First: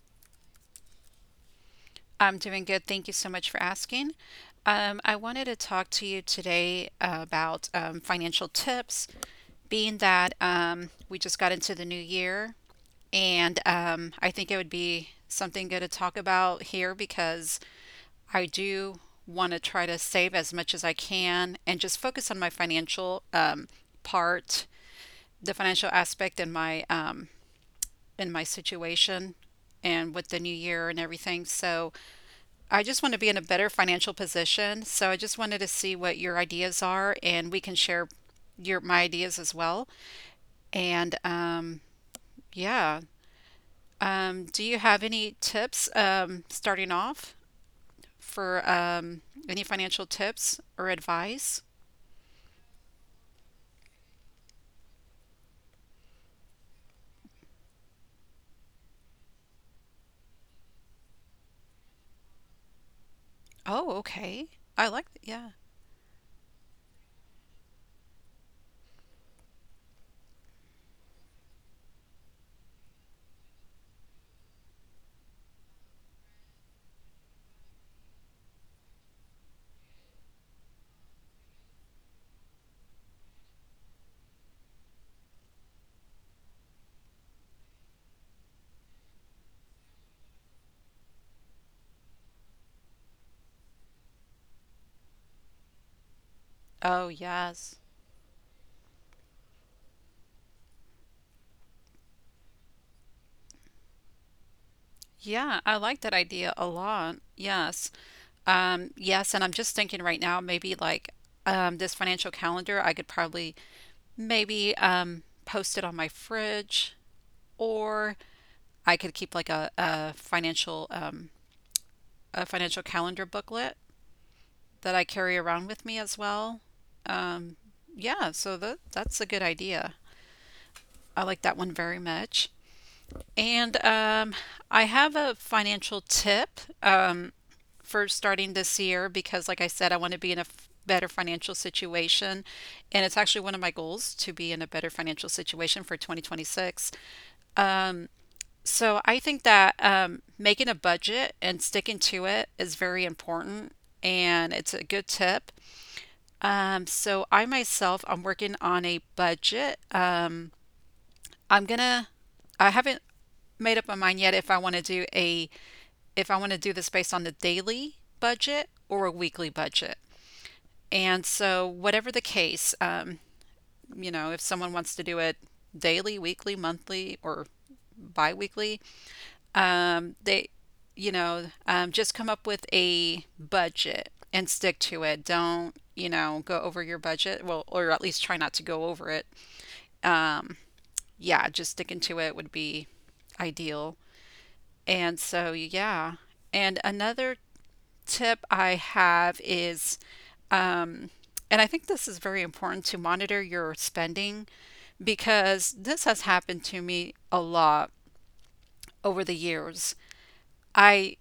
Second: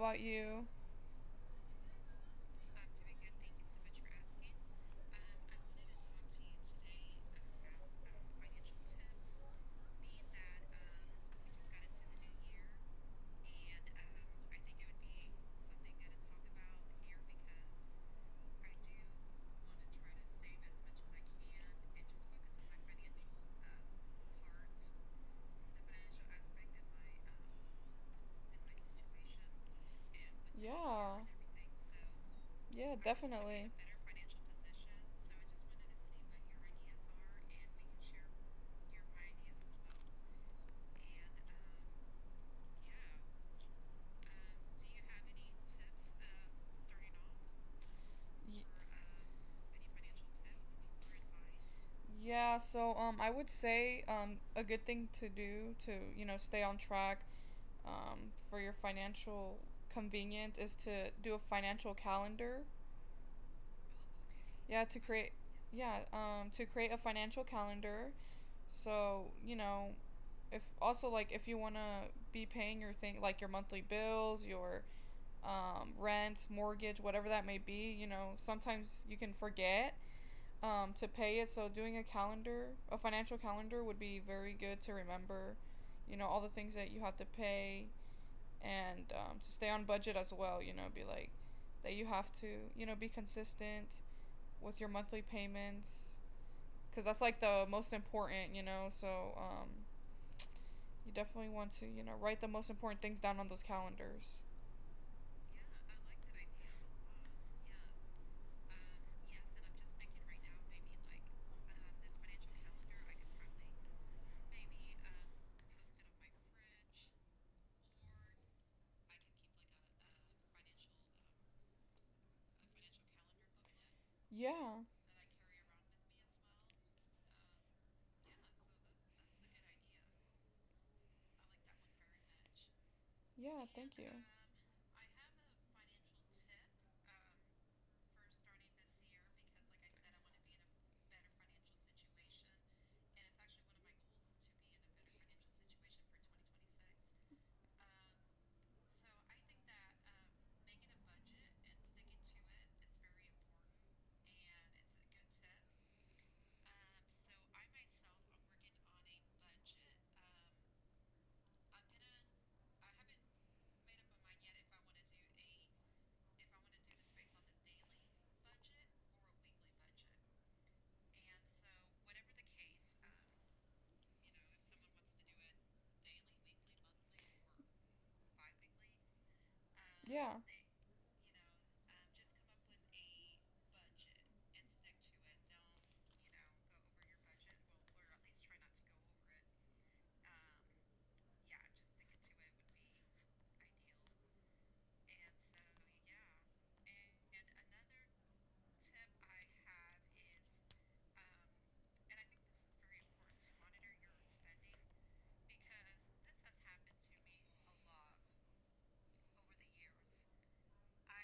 about you? I'm doing good. Thank you so much for asking. I wanted to talk to you today about financial tips, being that we just got into the new year, and I think it would be something good to talk about here because I do want to try to save as much as I can and just focus on my financial part, the financial aspect, and my in my situation and with the new year and Yeah. everything. So I Yeah, just want to be in a definitely. better financial position. So I just wanted to see what your ideas are and we can share your my ideas as well. And um yeah, do you have any tips starting off for Y- any financial tips or advice? Yeah, so I would say a good thing to do to you know stay on track for your financial convenience is to do a financial calendar. Oh, okay. I Yeah, to like that. create Yeah. yeah to create a financial calendar. So, you know, if also like if you want to be paying your thing like your monthly bills, your rent, mortgage, whatever that may be, you know, sometimes you can forget to pay it. So doing a calendar, a financial calendar would be very good to remember, you know, all the things that you have to pay and to stay on budget as well, you know, be like that you have to, you know, be consistent with your monthly payments Oh, because that's like yes. the most important, you know, so um, you definitely want to, you know, write the most important things down on those calendars. Yeah, I like that idea a lot. Yes. Yes, and I'm just thinking right now, maybe like this financial calendar, I could probably maybe post it on my fridge, or I could keep like a financial calendar booklet Yeah. that I carry around with me as well. Um, yeah, so that's a good idea. I like that one very much. Yeah, And thank you. I have a financial tip for starting this year because, like I said, I want to be in a better financial situation. And it's actually one of my goals to be in a better financial situation for 2026. So I think that making a budget and sticking to it is very important. And it's a good tip. So I myself, I'm working on a budget. I'm gonna, I haven't made up my mind yet if I want to do a, if I want to do this based on the daily budget or a weekly budget. And so, whatever the case, you know, if someone wants to do it daily, weekly, monthly, or bi-weekly, um, Yeah. they, you know, just come up with a budget and stick to it. Don't, you know, go over your budget. Well, or at least try not to go over it. Yeah, just sticking to it would be ideal. And so, yeah. And another tip I have is And I think this is very important to monitor your spending because this has happened to me a lot over the years. I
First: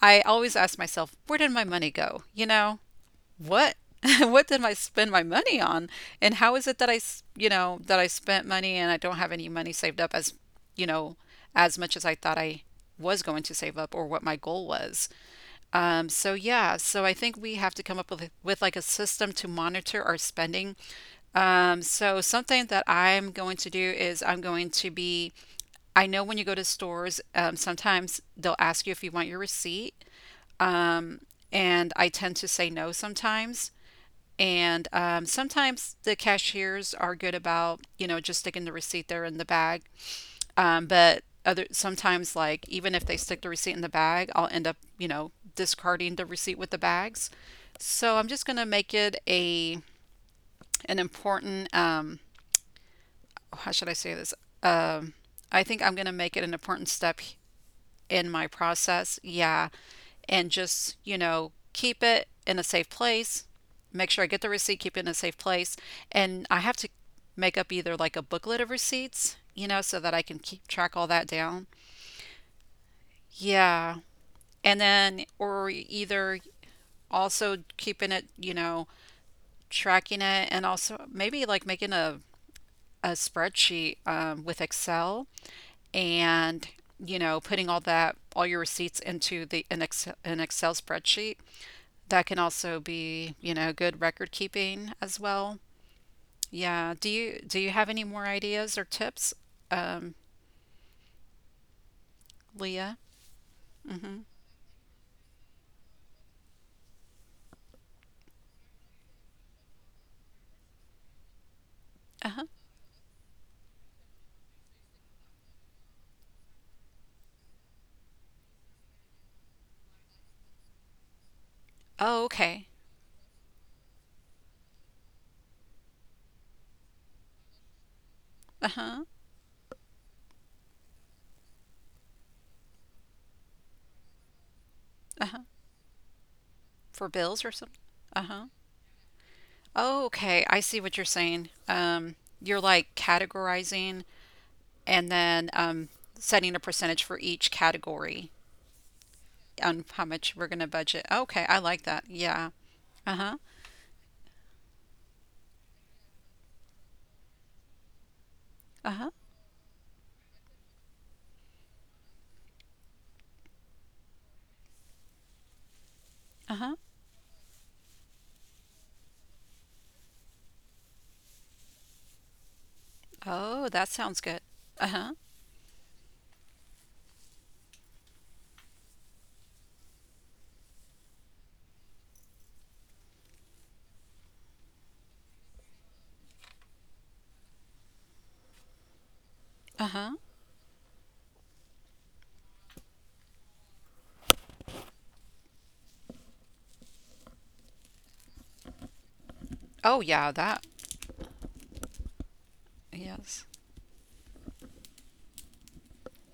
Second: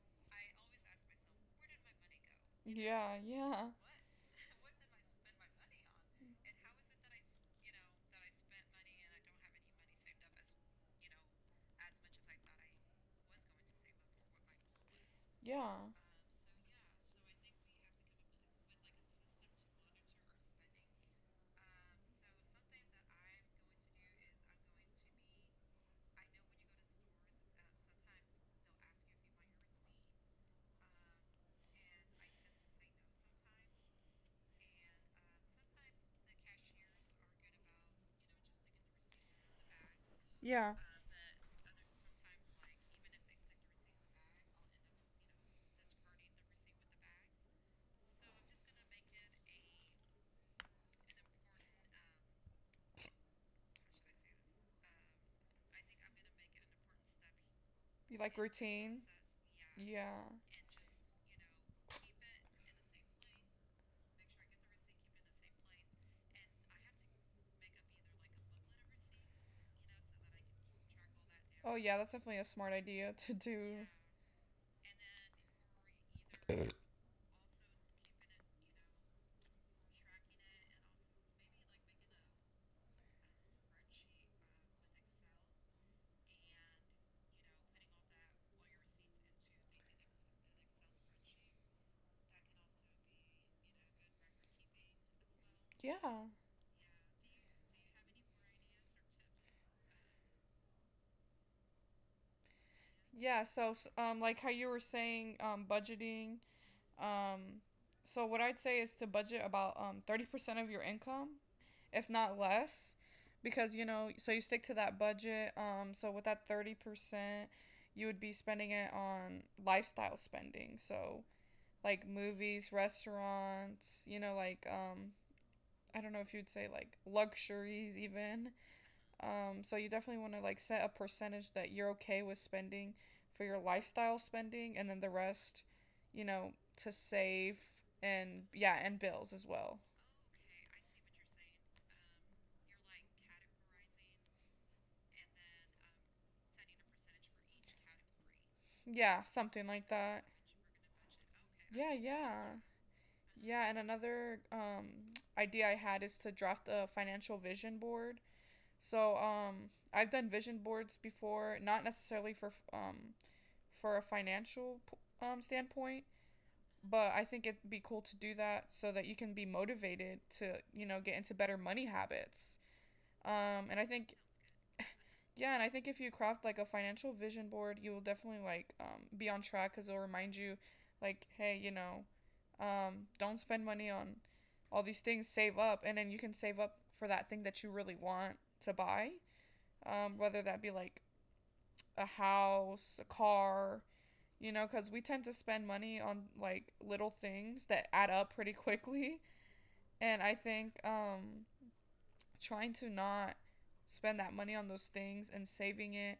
I always ask myself, where did my money go? You know, Yeah, what yeah, what did I spend my money on? And how is it that you know, that I spent money and I don't have any money saved up as, you know, as much as I thought I was going to save up or what my goal was. yeah. So yeah, so I think we have to come up with like a system to monitor our spending. So something that I'm going to do is I know when you go to stores, sometimes they'll ask you if you want your receipt, and I tend to say no sometimes. And Sometimes the cashiers are good about, you know, just sticking the receipt there in the bag. Yeah. But other sometimes, like even if they stick the receipt in the bag, I'll end up, you know, discarding the receipt with the bags. So I'm just gonna make it a an important how should I say this? Um, I think I'm going to make it an important step in You my like routine? process. Yeah. Yeah. And just, you know, keep it in a safe place. Make sure I get the receipt, keep it in a safe place. And I have to make up either like a booklet of receipts, you know, so that I can keep track all that down. Oh, yeah, that's definitely a smart idea to do. Yeah. And then, or either also keeping it, you know, tracking it and also maybe like making a spreadsheet with Excel and you know putting all that all your receipts into the an an excel spreadsheet that can also be you know good record keeping as well. Yeah. Yeah, do you have any more ideas or tips um Leah? Yeah, so Mm-hmm. Like how you were saying budgeting. Um, so what I'd say is to budget about 30% of your income, if Uh-huh. not less, because you know, so you stick to that budget. So with that 30%, you would be spending it on lifestyle spending. So like Oh, okay. movies, restaurants, you know, like I don't know if you'd say like luxuries even. Uh-huh. So you definitely want to like set a percentage that you're okay with spending for your lifestyle spending, and then the Uh-huh. rest, you know, to For bills or save something. Uh-huh. and yeah, and bills as well. Oh, okay, I see what you're saying, um, you're like categorizing and then setting a percentage for each category Yeah, something on like how that. much we're going to budget. Okay, I like Yeah, that. Yeah. yeah. Uh-huh. Yeah, and another idea I had is to draft a financial vision board. Uh-huh. So I've done vision boards before, not necessarily for for a financial standpoint, Uh-huh. but I think it'd be cool to do that so that you can be motivated to, you know, get into better money habits. Oh, And that I sounds think, good. Uh-huh. yeah, and I think if you craft like a financial vision board, you will definitely like be on track because it'll remind you, like, hey, you know, don't spend money on all these things, save up, and then you can save up for that thing that you really want to buy. Uh-huh. Whether that be like a house, a car, you know, because we tend to spend money on like little things that add up pretty quickly. Oh, yeah, And I that. think trying to Yes. not spend that money on those things and saving it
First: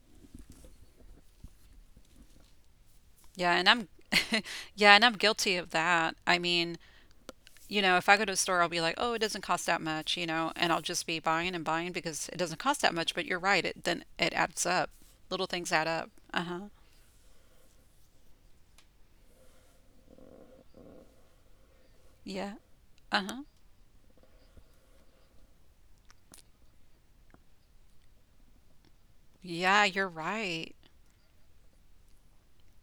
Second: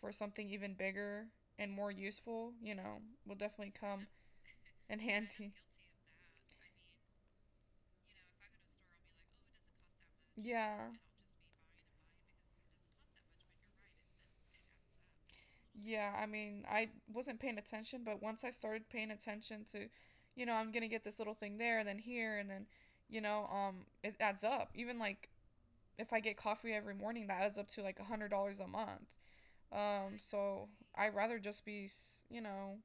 for something even bigger and more useful, you know, will Yeah, and definitely I'm come yeah, in and I'm handy. I'm guilty of that. I mean, you know, if I go to a store, I'll be like, "Oh, it doesn't cost that much," you know, like, and I'll oh, just be buying and buying because it doesn't cost that much, but you're right. It Then it adds up. Little things add yeah, up. right. Yeah, I mean, Uh-huh. I wasn't paying attention, but once I started paying attention to, you know, I'm gonna get this little thing there, and then here, and Yeah. then, you Uh-huh. know, it adds up. Even like if I get coffee every morning, that adds up to like $100 a month. Yeah, you're So right. I'd rather just be, you know,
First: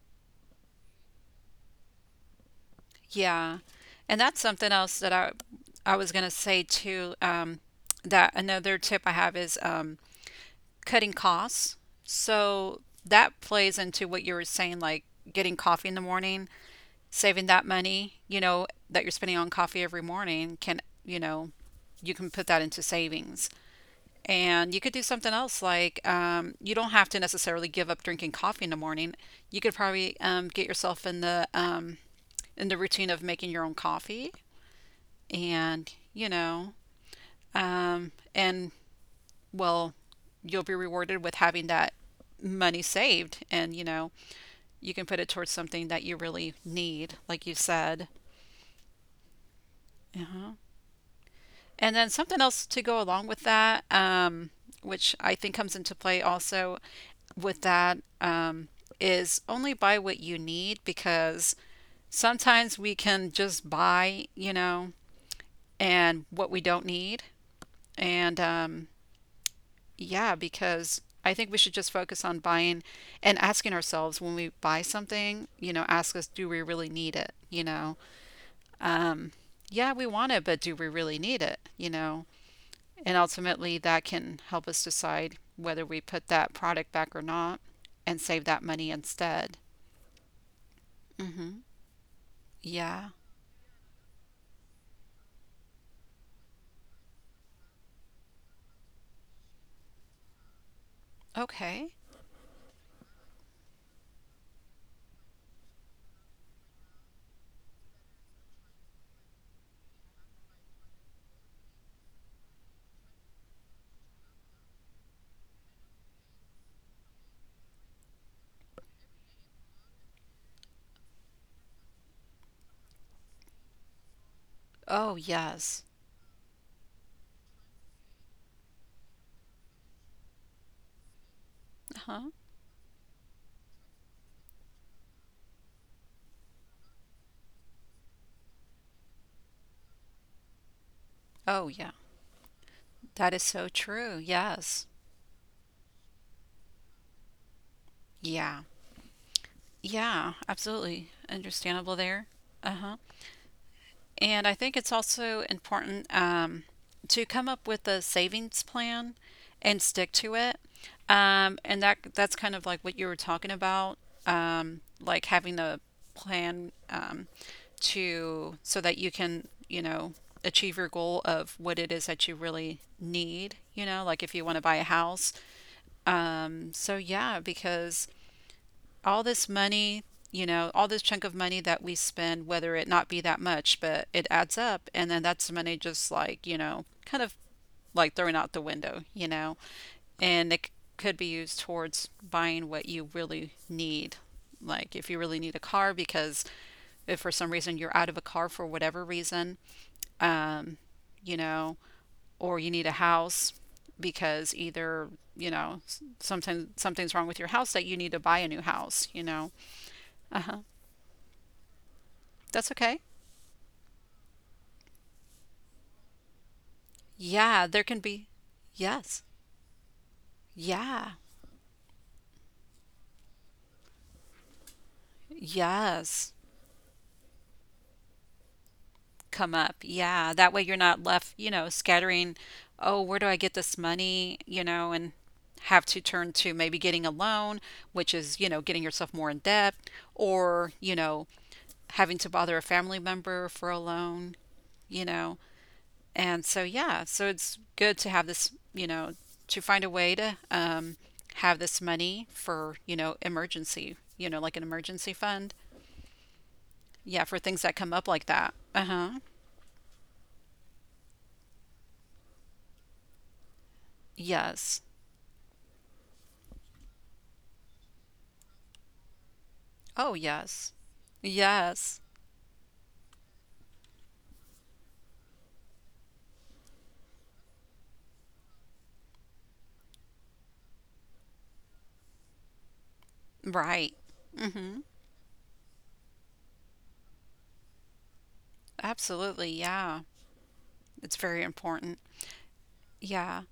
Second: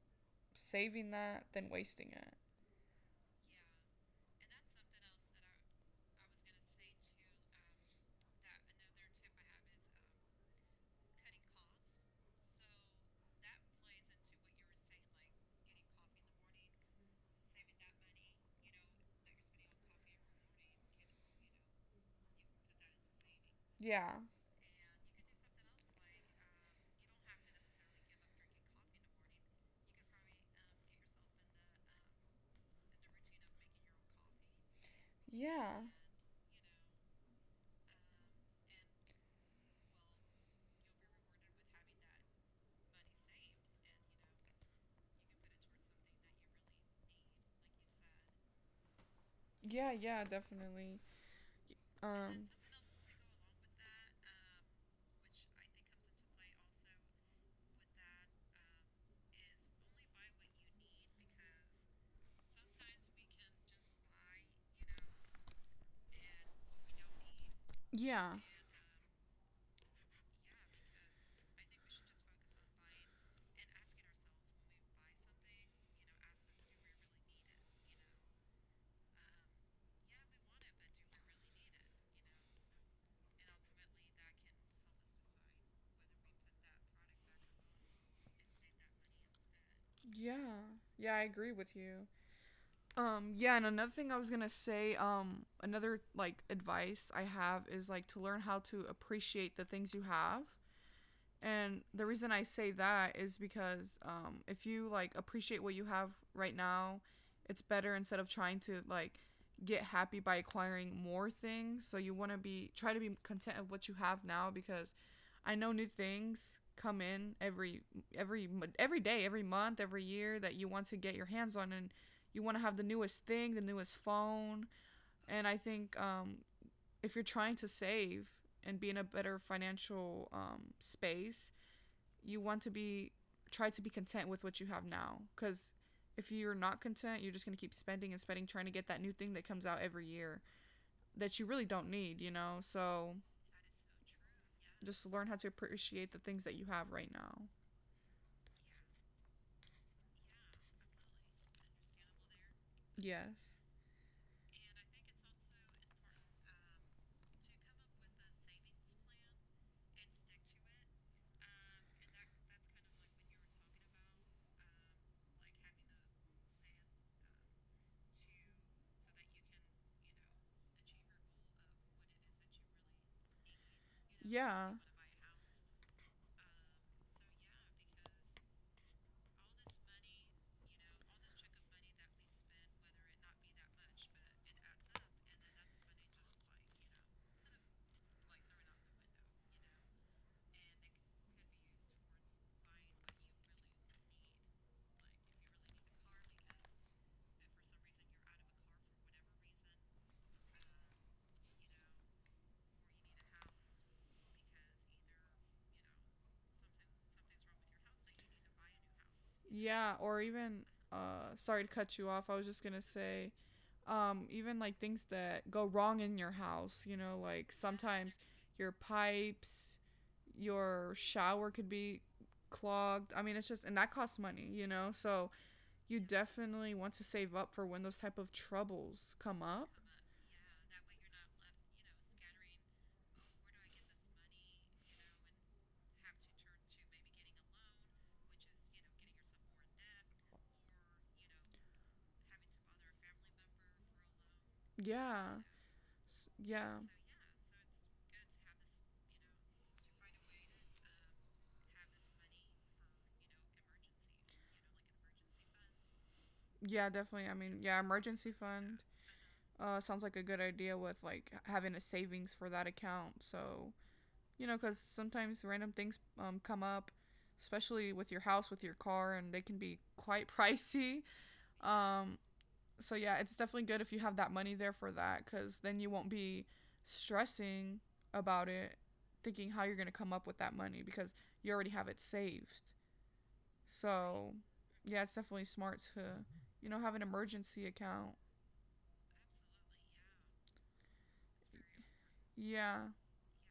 saving that than wasting it. Yeah. And that's something else that I was gonna say too, that another tip I have is cutting costs. So that plays into what you were saying, like getting coffee in the morning, saving that money, you know, that you're spending on coffee every morning can, you know, you can put that into savings. Yeah, And you could do something else like you don't have to necessarily give up drinking coffee in the morning. You could probably get yourself in the routine of making your own coffee, yeah. and you know and well you'll be rewarded with having that money saved and you know you can put it towards something that you really need like you said. Yeah, yeah, Uh-huh. definitely. And then something Um else to go along with that which I think comes into play also with that, is only buy what you need because sometimes we can just buy you know and what we don't need. Yeah. And Yeah, because I think we should just focus on buying and asking ourselves when we buy something, you know, ask us, do we really need it? You know, yeah, we want it, but do we really need it? You know, and ultimately that can help us decide whether we put that product back or not and save that money instead. Yeah. Yeah, I agree Hmm. with you. Yeah. Yeah, and another thing I was going to say another like advice I have is like to learn how to appreciate the things you have. And Okay. the reason I say that is because if you like appreciate what you have right now, it's better instead of trying to like get happy by acquiring more things. So you want to be try to be content of what you have now because I know new things come in every every day, every month, every year that you want to get your hands on and you want to have the newest thing, the newest phone. Oh, And I yes. think if you're trying to save and be in a better financial space, Uh huh? you want to be try to be content with what you have now because if you're not content you're just going to keep spending and spending trying to get that new thing that comes out every year that you really Oh, yeah. don't need you know so That is so that is so true. true. Yes. Yeah. Just learn how to appreciate the things that you have right now. Yeah. Yeah. Absolutely understandable there. Uh huh. Yes. And I think it's also important to come up with a savings plan and stick to it. And that's kind of like what you were talking about, like having a plan to so that you can, you know, achieve your goal of what it is that you really need, you know, like You if know, you want to yeah. buy a house. So yeah, because all this money, you know, all this chunk of money that we spend, whether it not be that much, but it adds up. And then that's money just like, you know, kind of like throwing out the window, you know, and it could be used towards buying what you really need. Like if you really need a car, because if for some reason you're out of a car for whatever reason, um, you know, or you need a house because either sometimes something's wrong with your house that you need to buy a new house. You know, Yeah, or uh huh. even sorry to cut you off. I was just That's going to okay. say even like things that go wrong in your house, you know, like Yeah, there can sometimes be. your Yes. pipes, your Yeah. shower could be clogged. I mean, it's just and that costs money, you know. So you Yes. definitely want to save up for when those type of troubles come Come up. up. Yeah, that way you're not left, you know, scattering, oh, where do I get this money, you know, and have to turn to maybe getting a loan, which is, you know, getting yourself more in debt or, you know, having to bother a family member for a loan, you Yeah. know. And so, Yeah. yeah, so it's good to have this, you know, to find a way to have this money for, you know, emergency, you know, like an emergency fund. Yeah, Yeah, definitely. I for mean, things that yeah, come up like emergency that. fund. Uh huh. Sounds like a good idea with like having a savings for that account. So you know, because Yes. sometimes random things come up, especially with your house, with your car, and they can be Oh, quite yes. pricey. Yes. Um, so yeah, it's definitely good if you have that money there for that, because then you won't be stressing about it, thinking how you're gonna come up with that money because you already have it saved. Right. So Hmm. yeah, it's definitely smart to you know have an emergency account. Absolutely. Yeah. It's very important. Yeah, Yeah.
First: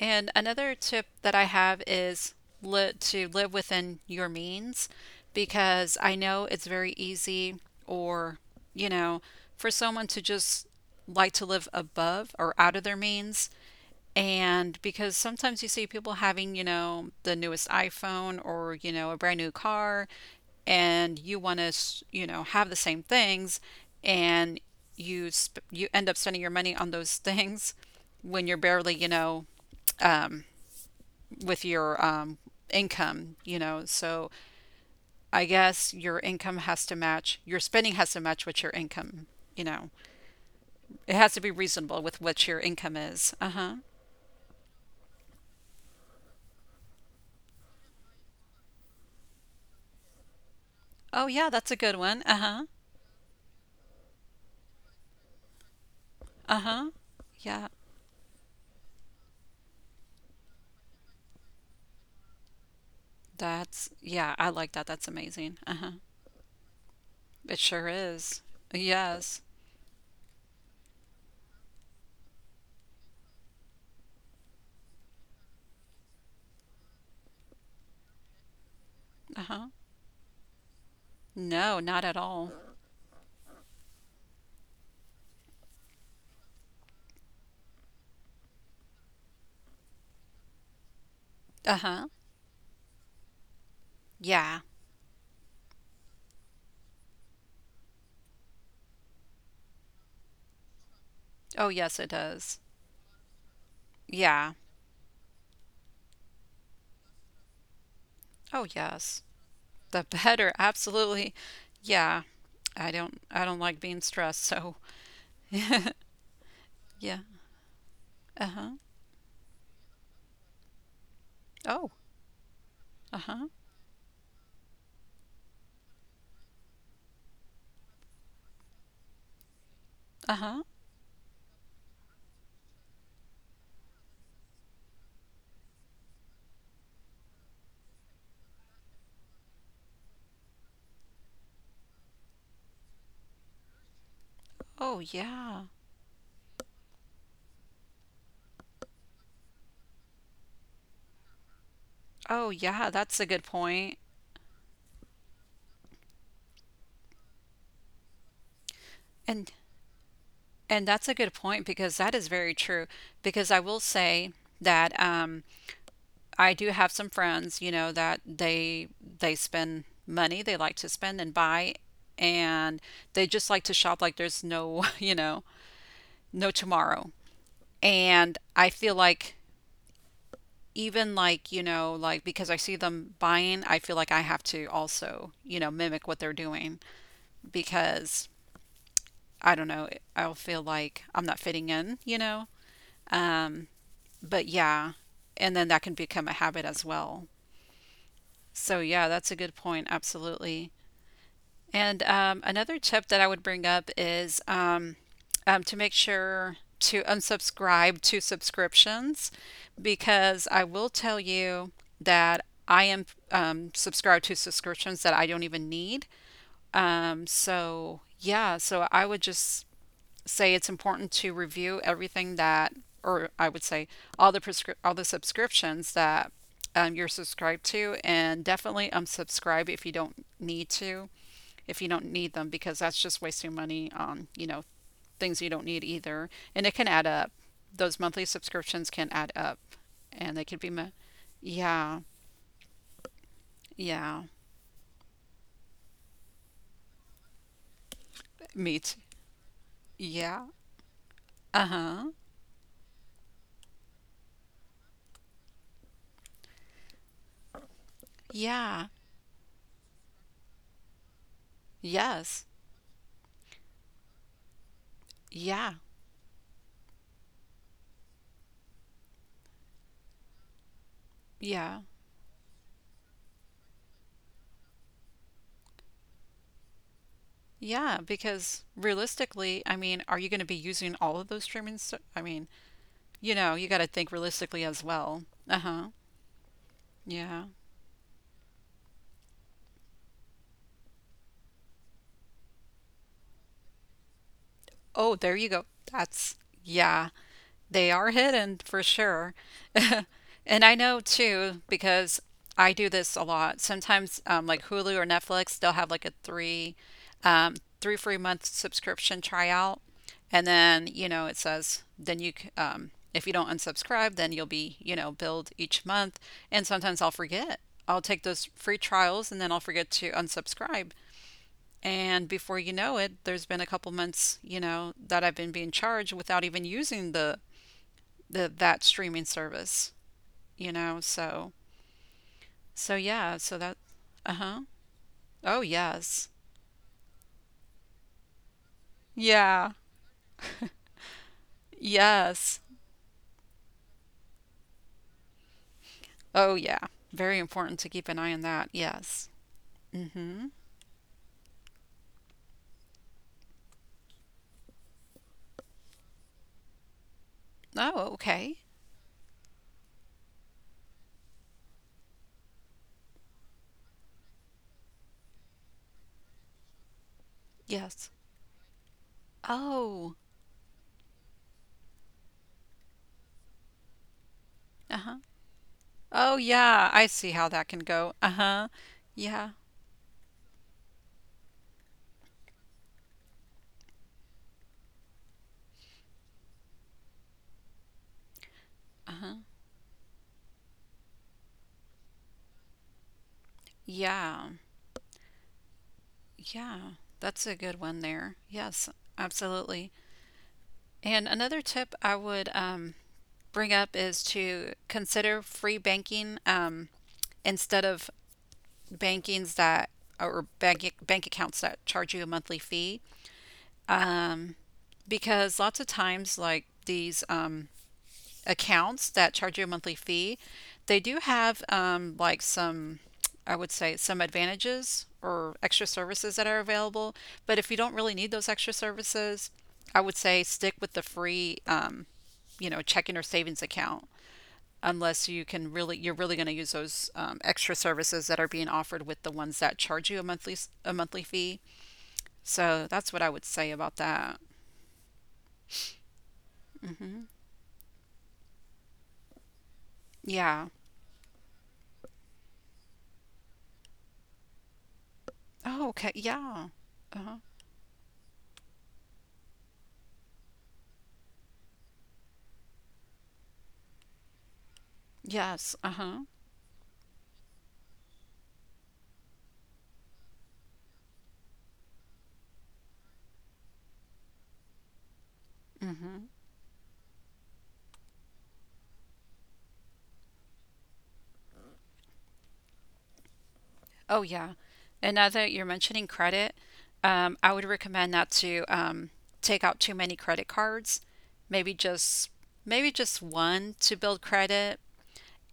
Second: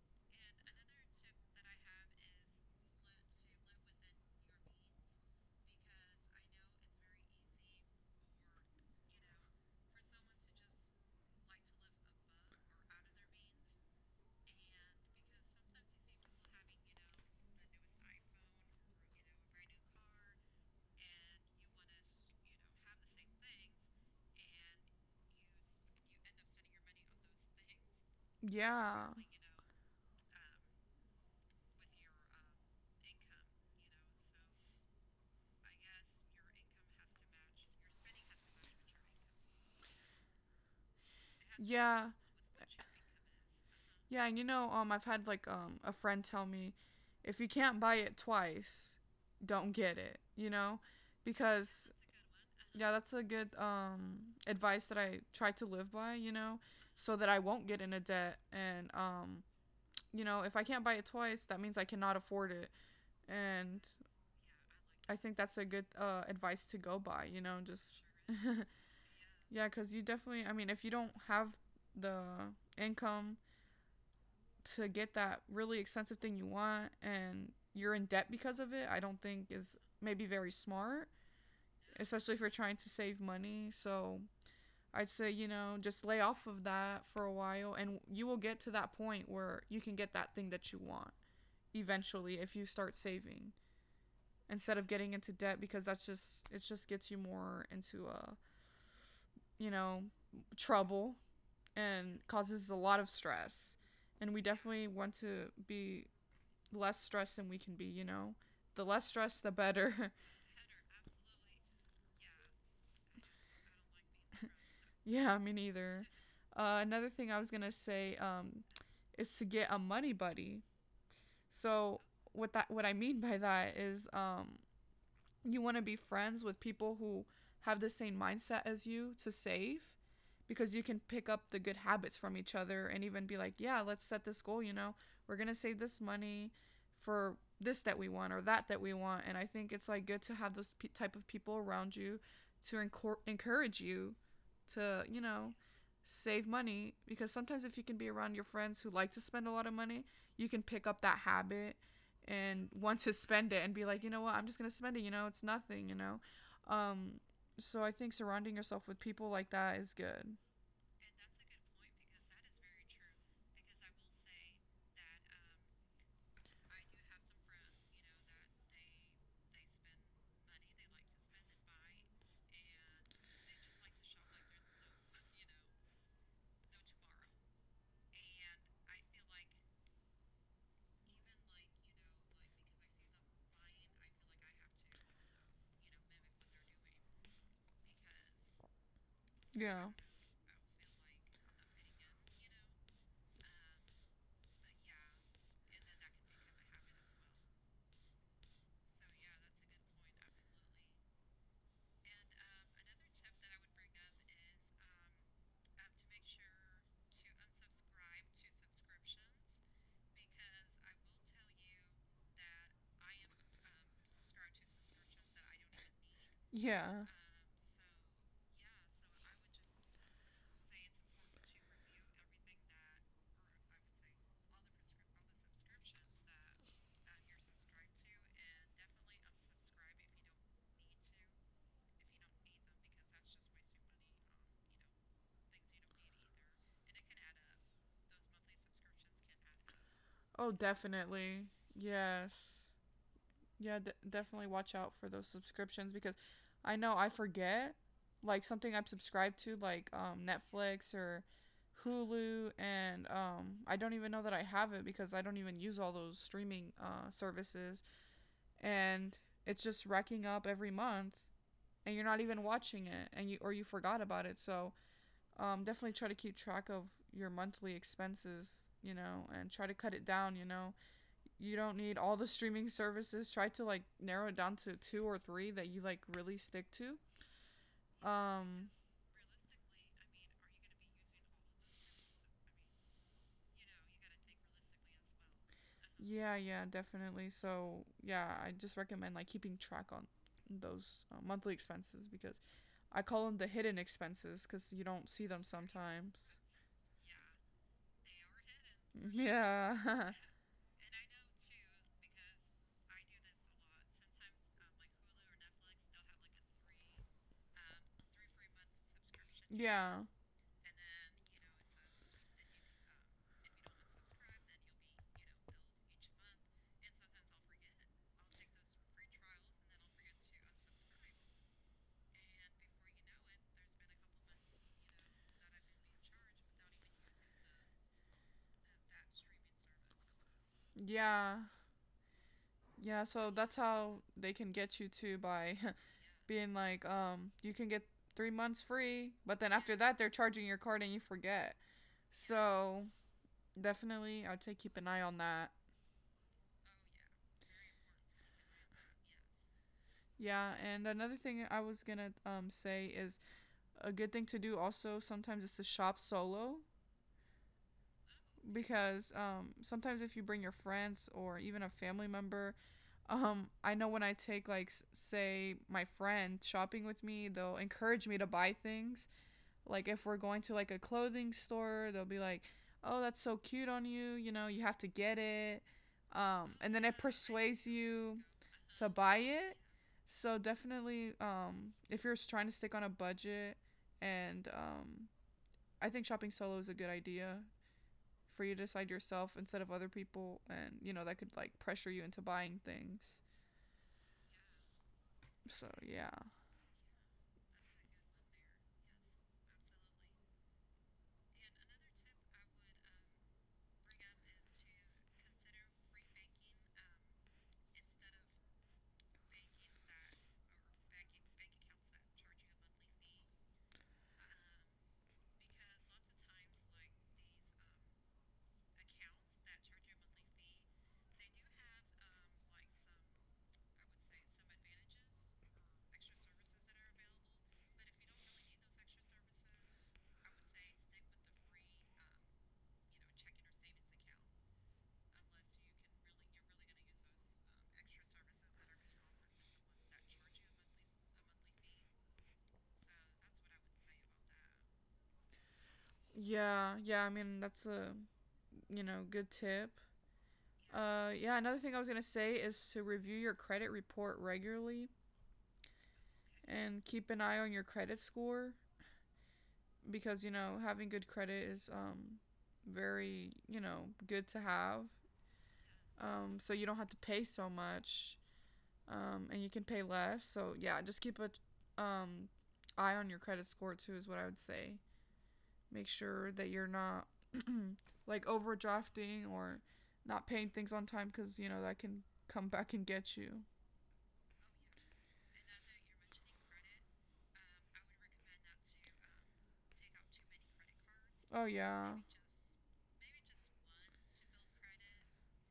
And another tip that I have is to live within your means because I know it's very easy or, you know, for someone to just like to live above or out of their means. And because sometimes you see people having, you know, the newest iPhone or, you know, a brand new car, and you want to, you know, have the same things, and you end up spending your money on those things when you're barely, you yeah. know, with your income, you know. So your spending has to match what your income, you know. It has to be reasonable Yeah, with what your income is. Uh huh. yeah, and you know, I've had like a friend tell me, if you can't buy it twice, don't get it. You know, Oh, yeah, that's a because good one. Uh huh. yeah, that's a good advice that I try to live by. You Uh know, huh. so that I Yeah, won't get into debt, and you know, if I can't buy it twice, that means I cannot afford it, and yeah, I like that. That's I think amazing. that's a Uh good huh. Advice to go by. You It know, sure just is. Yes. yeah, because you definitely. I mean, if you don't have the income to get that really expensive thing you want and you're in debt because of it, I don't Uh think huh. is maybe very smart, No, not at especially if all. you're trying to save money. So I'd say, you know, just lay off of that for a while and you will get to that point where you can get that thing that you want Uh huh. eventually if you start saving Yeah. instead of getting into debt because that's just it just gets you more into a, you know, trouble Oh, yes, it and does. causes a lot of stress. And we Yeah. definitely want to be less stressed than we can be, you know? Oh, The less yes. stress, the The better. better. Absolutely. Yeah. I don't like being stressed, so Yeah, me yeah. neither. Another thing I was gonna say Uh-huh. is to get a money buddy. Oh, So what I mean by uh-huh. that is you want to be friends with people who have the same mindset as you to save Uh-huh. because you can pick up the good habits from each other and even be like, yeah, let's set this goal, you know, we're going to save this money for this that we want or that we want. And I think it's like good to have those type of people around you to encourage you Oh, to, you know, yeah. save money because sometimes if you can be around your friends who like to spend a lot of money, you can pick up that habit Oh, and yeah, want to that's a good spend it and be point. like, you know what, I'm just gonna spend it. You know, it's nothing. You know, um, so I think surrounding yourself with people like And that is good. and that's a good point because that is very true because I will say that I do have some friends, you know, that they spend money, they like to spend and buy and they just like to shop like there's no, you know, no tomorrow. And I feel like even like, you know, like because I see them buying, I feel like I have to also, you know, mimic what they're doing because I don't Yeah. know, I'll feel like I'm not fitting in, you know? But yeah, and then that can become a habit as well. So yeah, that's a good point. Absolutely. And another tip that I would bring up is to make sure to unsubscribe to subscriptions because I will tell you that I am subscribed to subscriptions that I don't even need. Yeah. So, yeah, so I would just say it's important to review everything that, or I would say all the all the subscriptions that you're subscribed to, and definitely unsubscribe if you don't need to, if you don't need them, because that's just wasting money on you know things you don't need either, and it can add up. Those monthly subscriptions can add up, and they Oh, could be, ma- definitely. yeah, Yes. Yeah, yeah, definitely watch out for those subscriptions because I know I forget like something me I'm too, subscribed to like yeah, Netflix or uh huh, Hulu and I don't even know that I have it because I don't even use all those streaming services. yeah, And it's just racking up every month and you're not yes, even watching it and you or you forgot about it so yeah, definitely try to keep track of your monthly expenses you know and try to cut it down you know you don't yeah. need all the streaming services try to like narrow it down to 2 or 3 that you like really stick to Yeah, because um realistically, I mean, are you going to be using all of those streaming? Ser- I mean, you know, you got to think realistically as well. Uh-huh. yeah. Yeah, definitely. Yeah. So yeah, I just recommend like keeping track on those monthly expenses because I call them the hidden expenses because you don't Oh, see there them you go. sometimes. That's, yeah, they are hidden for sure. Yeah. And I know too, because I do this a lot. Sometimes, like Hulu or Netflix, they'll have like a um, three free month subscription tryout. Yeah. And then, you know, it says, then you, if you don't unsubscribe, then you'll be, you know, billed each month. And sometimes I'll forget. I'll take those free trials and then I'll forget to unsubscribe. And before you know it, there's been a couple months, you know, that I've been being charged without even using the that streaming service, you know. Yeah. So, so Yeah, so yeah, so that's that, how they can uh-huh. get you too Oh, by yes. being like, you can get 3 months free, but then Yeah. after that they're charging your card and you forget. Yes. So definitely, I'd say keep an eye on that. Oh, yeah. Very important to keep an eye on that. Yes. Mm-hmm. Yeah, and another thing I was gonna say is a good thing to do also sometimes is to shop solo Oh, okay. because sometimes if you bring your friends or even a family member, I know when I take, like, say my friend shopping with me, they'll encourage Yes. me to buy things. Like if Oh, we're going to like a clothing store, they'll be like, "Oh, that's so cute on you, you know, you have to uh-huh. get it." Oh, And then yeah. it I see how persuades that can go. you Uh-huh. to buy Yeah. it. So definitely, if you're trying to stick on a budget and I think shopping solo is a good idea for you to decide Uh-huh. yourself instead of other people, and you know that could like pressure you into buying things. Yeah. So yeah, Yeah, that's a good one there. Yes, absolutely. And another tip I would bring up is to consider free banking instead of bankings that or bank accounts that charge you a monthly fee because lots of times like these accounts that charge you a monthly fee, they do have like some, I would say, some advantages or extra services that are available. But if you don't really need those extra services, I would say stick with the free, you know, checking or savings account unless you can really you're really going to use those extra services that are being offered with the ones that charge you a monthly fee. So that's what I would say about that. yeah, yeah. I hmm mean, that's a, good tip. Yeah. Yeah. Another thing I was gonna say is to review your credit report regularly Oh, okay. Yeah. and keep an Uh-huh. eye on your credit score because, you know, having good credit is, very, you know, good to have. Yes. Uh-huh. So you don't have to pay so much. And you can pay less. So yeah, just keep a um eye on your credit score too is what I would say. Make Mhm. sure that you're not like overdrafting or not paying things on time because, you know, that can come back and get you. Oh, yeah. And now that you're mentioning credit, I would recommend not to take out too many credit cards. Oh Maybe yeah, just Maybe just one to build credit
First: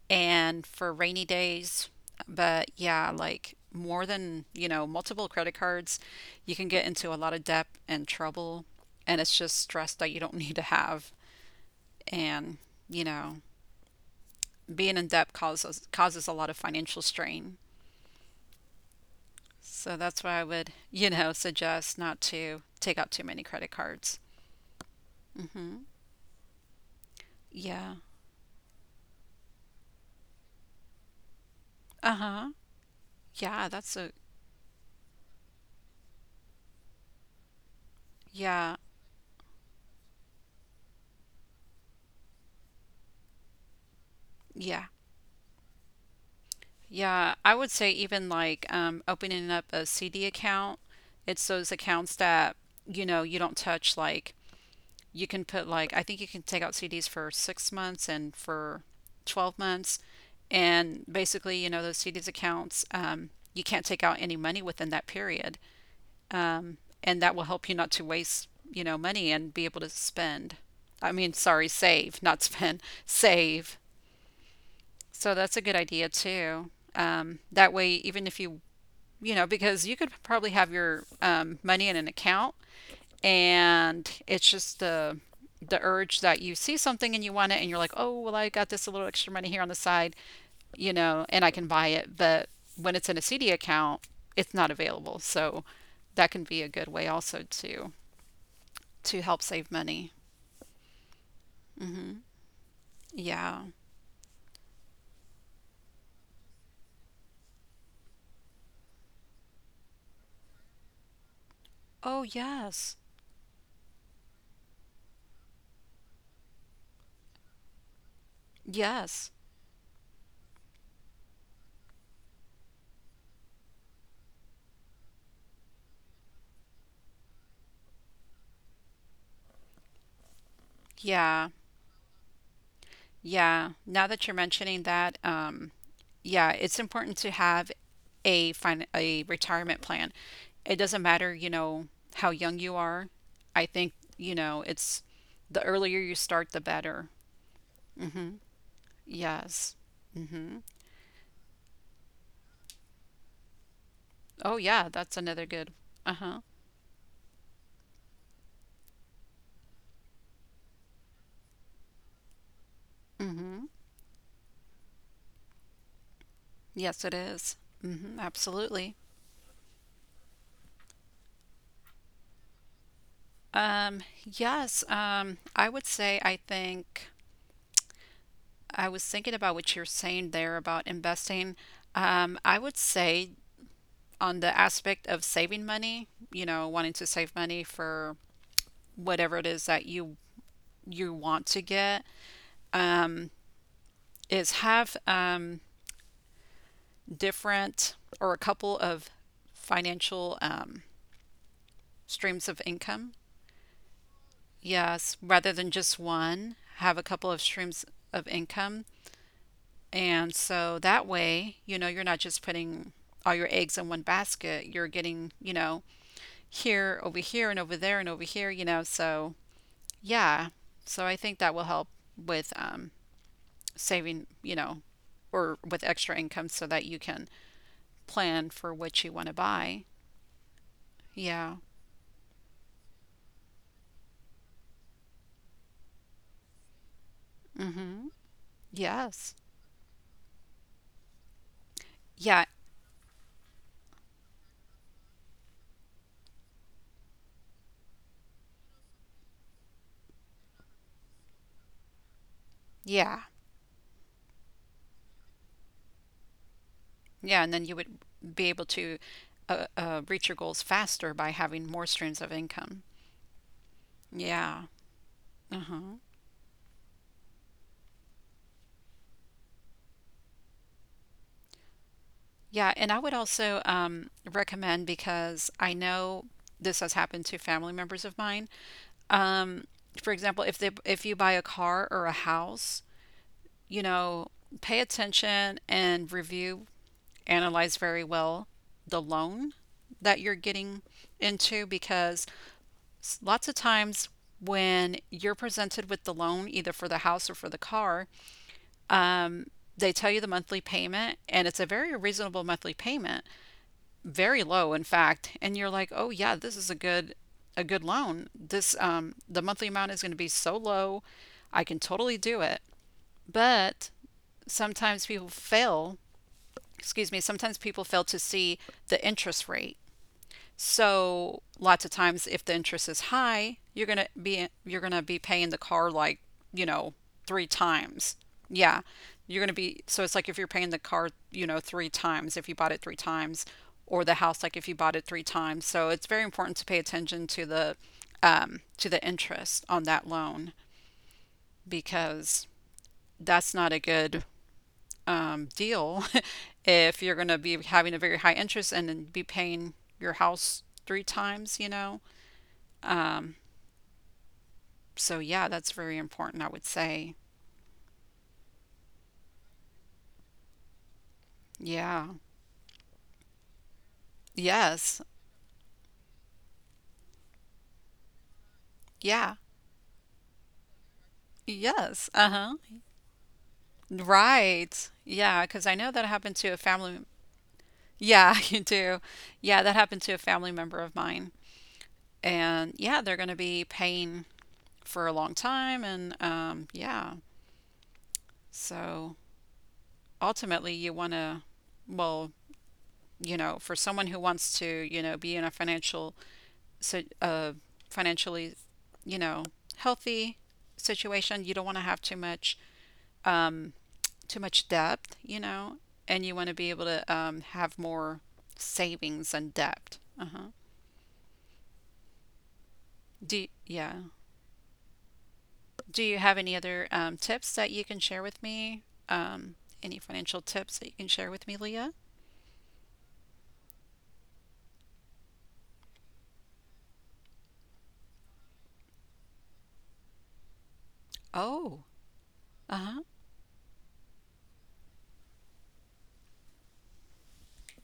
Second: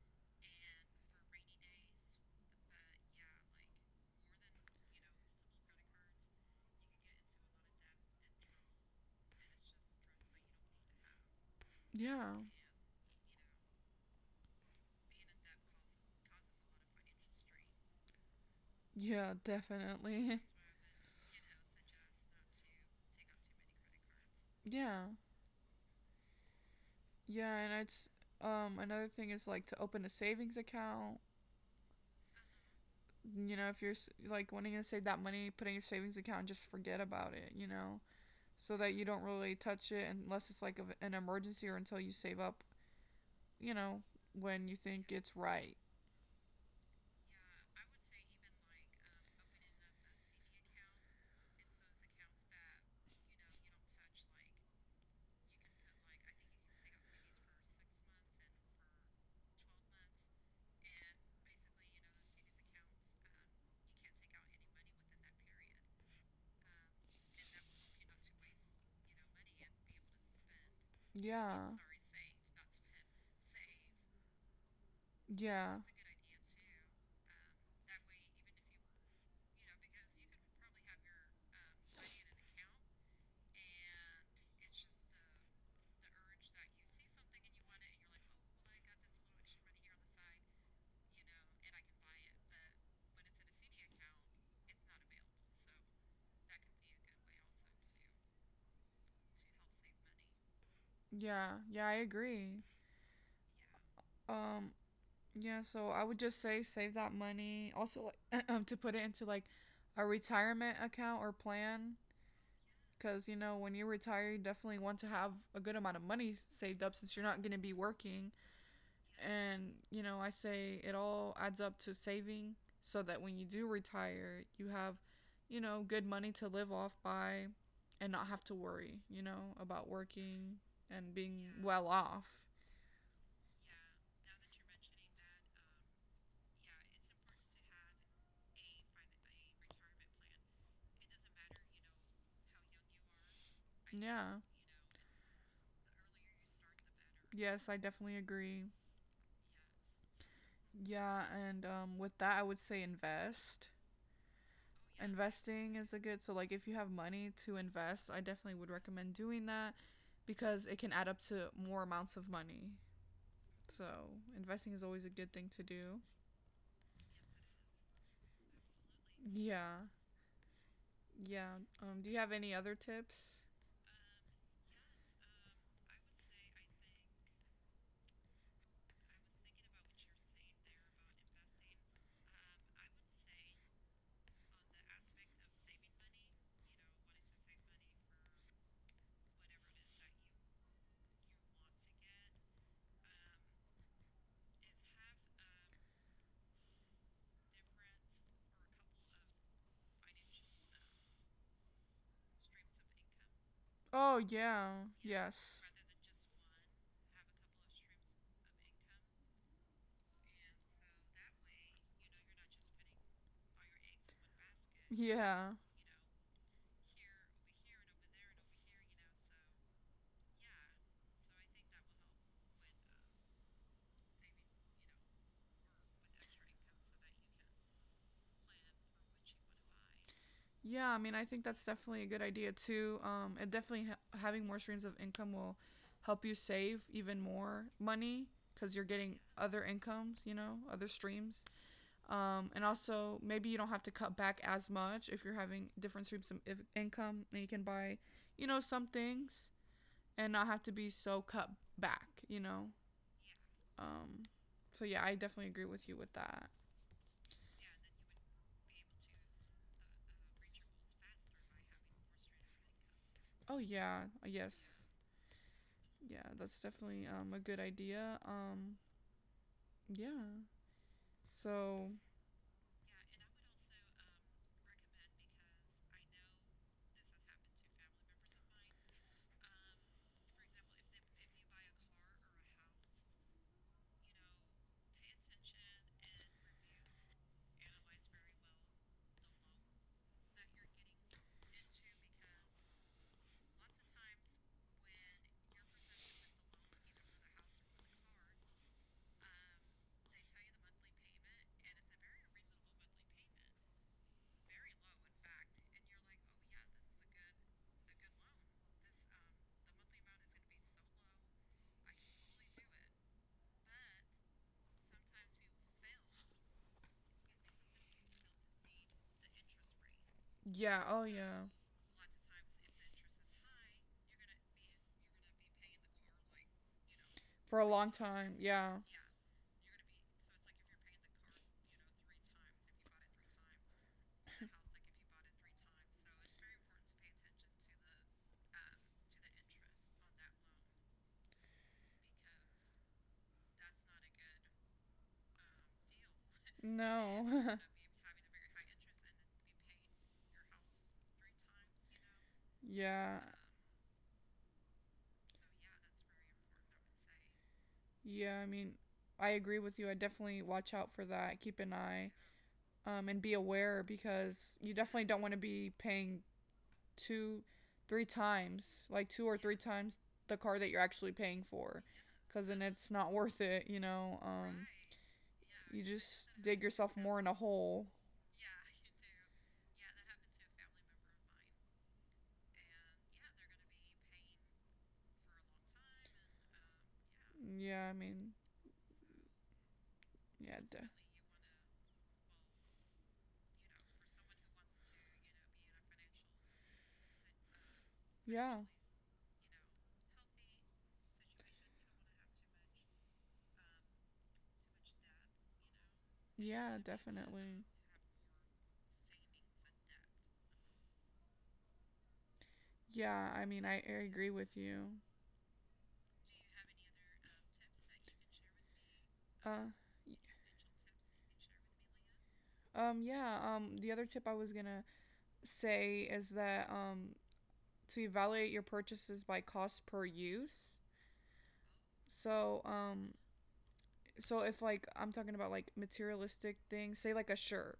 and for rainy days. But yeah, like more than, you know, multiple credit cards, you can get into a lot of debt and trouble, and it's just stress that you don't need to have. yeah, And, you know, being in debt causes a lot of financial strain. yeah, So that's why definitely. I would, you know, suggest not to take out too many credit cards. Yeah. hmm Yeah, and Yeah. it's, another thing is like to open a savings account. Uh-huh. You know, Yeah, if you're that's a like wanting to save that money, putting a savings account and just forget about it, you know, yeah, so that you don't really touch it unless it's like a, an emergency or until you save up, you know, when you yeah. think it's right. Yeah, I would say even like opening up a CD account, it's those accounts that, you know, you don't touch like you can put like I think you can take out CDs for 6 months and for 12 months and basically, you know, those CDs accounts you can't take out any money within that period. And that will help you not to waste you know money and be able to spend I mean Yeah. sorry save not spend save so that's a good Yeah. idea too. That way even if you you know because you could probably have your money in an account and it's just the urge that you see something and you want it and you're like oh well I got this a little extra money here on the side you know and I can buy it but when it's in a CD account it's not available so that can be a good way also to help save money. Yeah, yeah, I hmm agree. Yeah. Um, yeah, so I would just say save that money. Also, like, to put it into like a retirement account or plan, Oh, yes. because, you know, when you retire, you definitely want to have a good amount of money saved up since you're not gonna be working. Yes. And, you know, I say it all adds up to saving so that when you do retire, you have, you know, good money to live off by and not have to worry, you know, about working and being Yeah. yeah, well off. Yeah. Now that you're mentioning that, yeah, it's important to have a a retirement plan. It doesn't matter, you know, how young you are. I think, I you yeah. know, it's the The earlier you earlier start, you the start, better. the better. Yes, I definitely agree. Yes. hmm Yeah, and with that, I would say invest. Oh, yeah, Oh, yeah. that's another good. Investing is a good, so Uh-huh. like if you have money to invest, I definitely would recommend doing that because it can add up to more amounts of money. Mm-hmm. So investing is always a good thing to do. Yes, it is. Mm-hmm, absolutely. Yeah. Yeah. Do you have any other tips? Yes, I would say I think I was thinking about what you're saying there about investing. I would say on the aspect of saving money, you know, wanting to save money for whatever it is that you want to get, is have different or a couple of financial streams of income. Oh, yeah. Yes, rather Yes. than just one, have a couple of streams of income. And so that way, you know, you're not just putting all your eggs in one basket. You're getting, you Yeah. know, here, over here, and over there, and over here, you know. So, yeah. So, I think that will help with saving, you know, or with extra income so that you can plan for what you want to buy. Yeah, I mean, I think Yeah. that's definitely a good idea too. It definitely having more streams of income will help you save even more Mm-hmm. money because you're getting Yes. other incomes, you know, other streams. Yeah. And also, maybe you don't have to cut back as much if you're having different streams of income and you can buy, you know, some things and not have to be so cut back, you know? Yeah. Um, so, yeah, I definitely agree with you with that. Yeah. And then you would be able to reach your goals faster by having more streams of income. Oh, yeah. Yeah. Yes. Uh-huh. Yeah, that's definitely a good idea. Yeah. So, Yeah, and I would also recommend because I know this has happened to family members of mine, for example, if you buy a car or a house, you know, pay attention and review, analyze very well the loan that you're getting into because lots of times when you're presented with the loan either for the house or for the car, they tell you the monthly payment and it's a very reasonable monthly payment, very low in fact, and you're like, "Oh yeah, this is a good loan. This the monthly amount is going to be so low. I can totally do it." But sometimes people fail, excuse me, sometimes people fail to see the interest rate. yeah. Oh, yeah. So lots of times if the interest is high, you're going to be paying the car like, you know, three For a long times. time. Yeah. Yeah. You're going to be so it's like if you're paying the car, you know, three times if you bought it three times or the house like if you bought it three times. So it's very important to pay attention to the interest on that loan because that's not a good deal if you're going to No. be having a very high interest and then be paying your house three times, you know? Yeah. So, yeah, that's very important, I would say. Yeah, I mean, I agree with you. I definitely watch out for that. Keep an Yeah. eye, and be aware because you Yes. definitely don't want to be paying two, three times, like two Yeah. or three times the car that you're actually paying for, Yes. Uh because huh. then it's not worth it, you know. Right. Yeah. Because I You know that just happened to a dig yourself family. more in a hole. Yeah, you do. Yeah, that happened to a family member of mine. And yeah, they're going to be paying for a long time. And yeah. Yeah, I mean, So yeah, ultimately, you want to, well, you know, for someone who wants to, you know, be in a financial, so financially, yeah, you know, healthy situation, you don't want to have um, too much debt, you know, and you want to be yeah, able to definitely. have more savings and debt. Uh huh. Yeah, Do I mean, I yeah. agree with you. Do you have any other tips that you can share with me? Um, Uh, any financial tips that you can share with me, Leah? Yeah, the other tip I was gonna say is that, to evaluate your purchases by cost per use. Oh. So, Uh huh. So if like I'm talking about like materialistic things, say like a shirt,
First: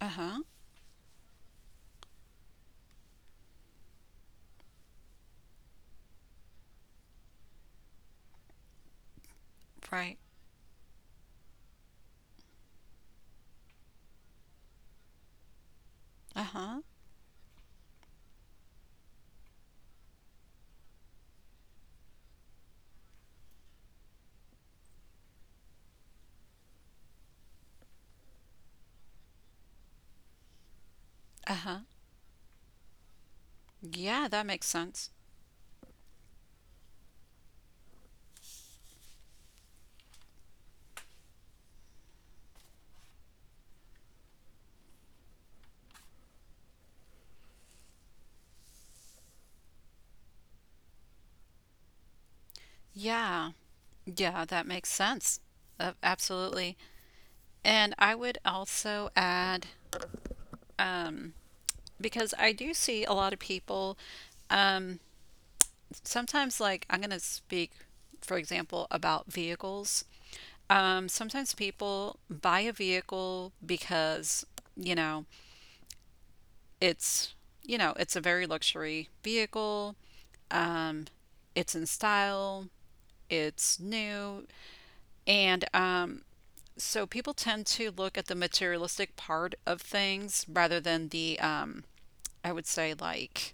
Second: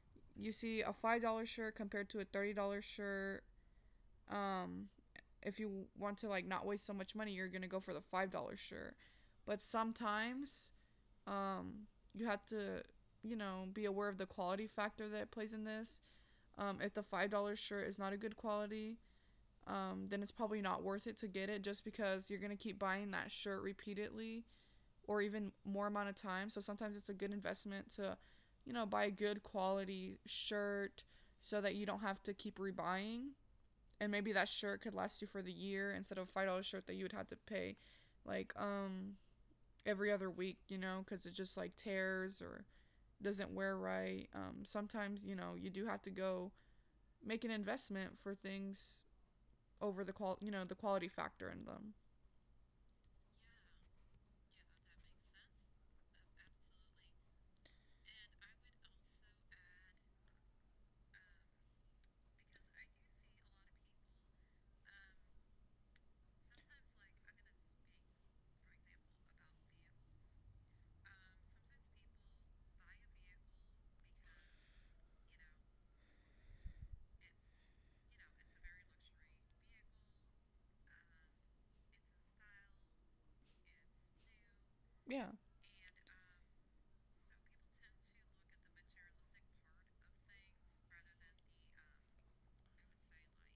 Uh huh. you see a $5 shirt compared to a $30 shirt. Um, if you want to like not waste so much money, you're gonna go for the $5 shirt. But Right. sometimes Um, you have to, you know, be aware of the quality factor that plays in this. Uh huh. If the $5 shirt is not a good quality, then it's probably not worth it to get it just because you're gonna keep buying that shirt repeatedly or even more amount of time. So sometimes it's a good investment to, you know, buy a good quality shirt Uh so that huh. you don't have to keep rebuying. And Yeah, maybe that that makes shirt could sense. last you for the year instead of a $5 shirt that you would have to pay like every other week, you know, because it just like tears or doesn't wear right. Sometimes, you know, you do have to go make an investment for things over the you know, the quality factor in them. Yeah. Yeah, that makes sense. Absolutely. And I would also add, because I do see a lot of people sometimes, like, I'm going to speak, for example, about vehicles. Sometimes people buy a vehicle because, you know, it's, it's a very luxury vehicle, it's in style, it's new, Yeah. and so people tend to look at the materialistic part of things rather than the, I would say like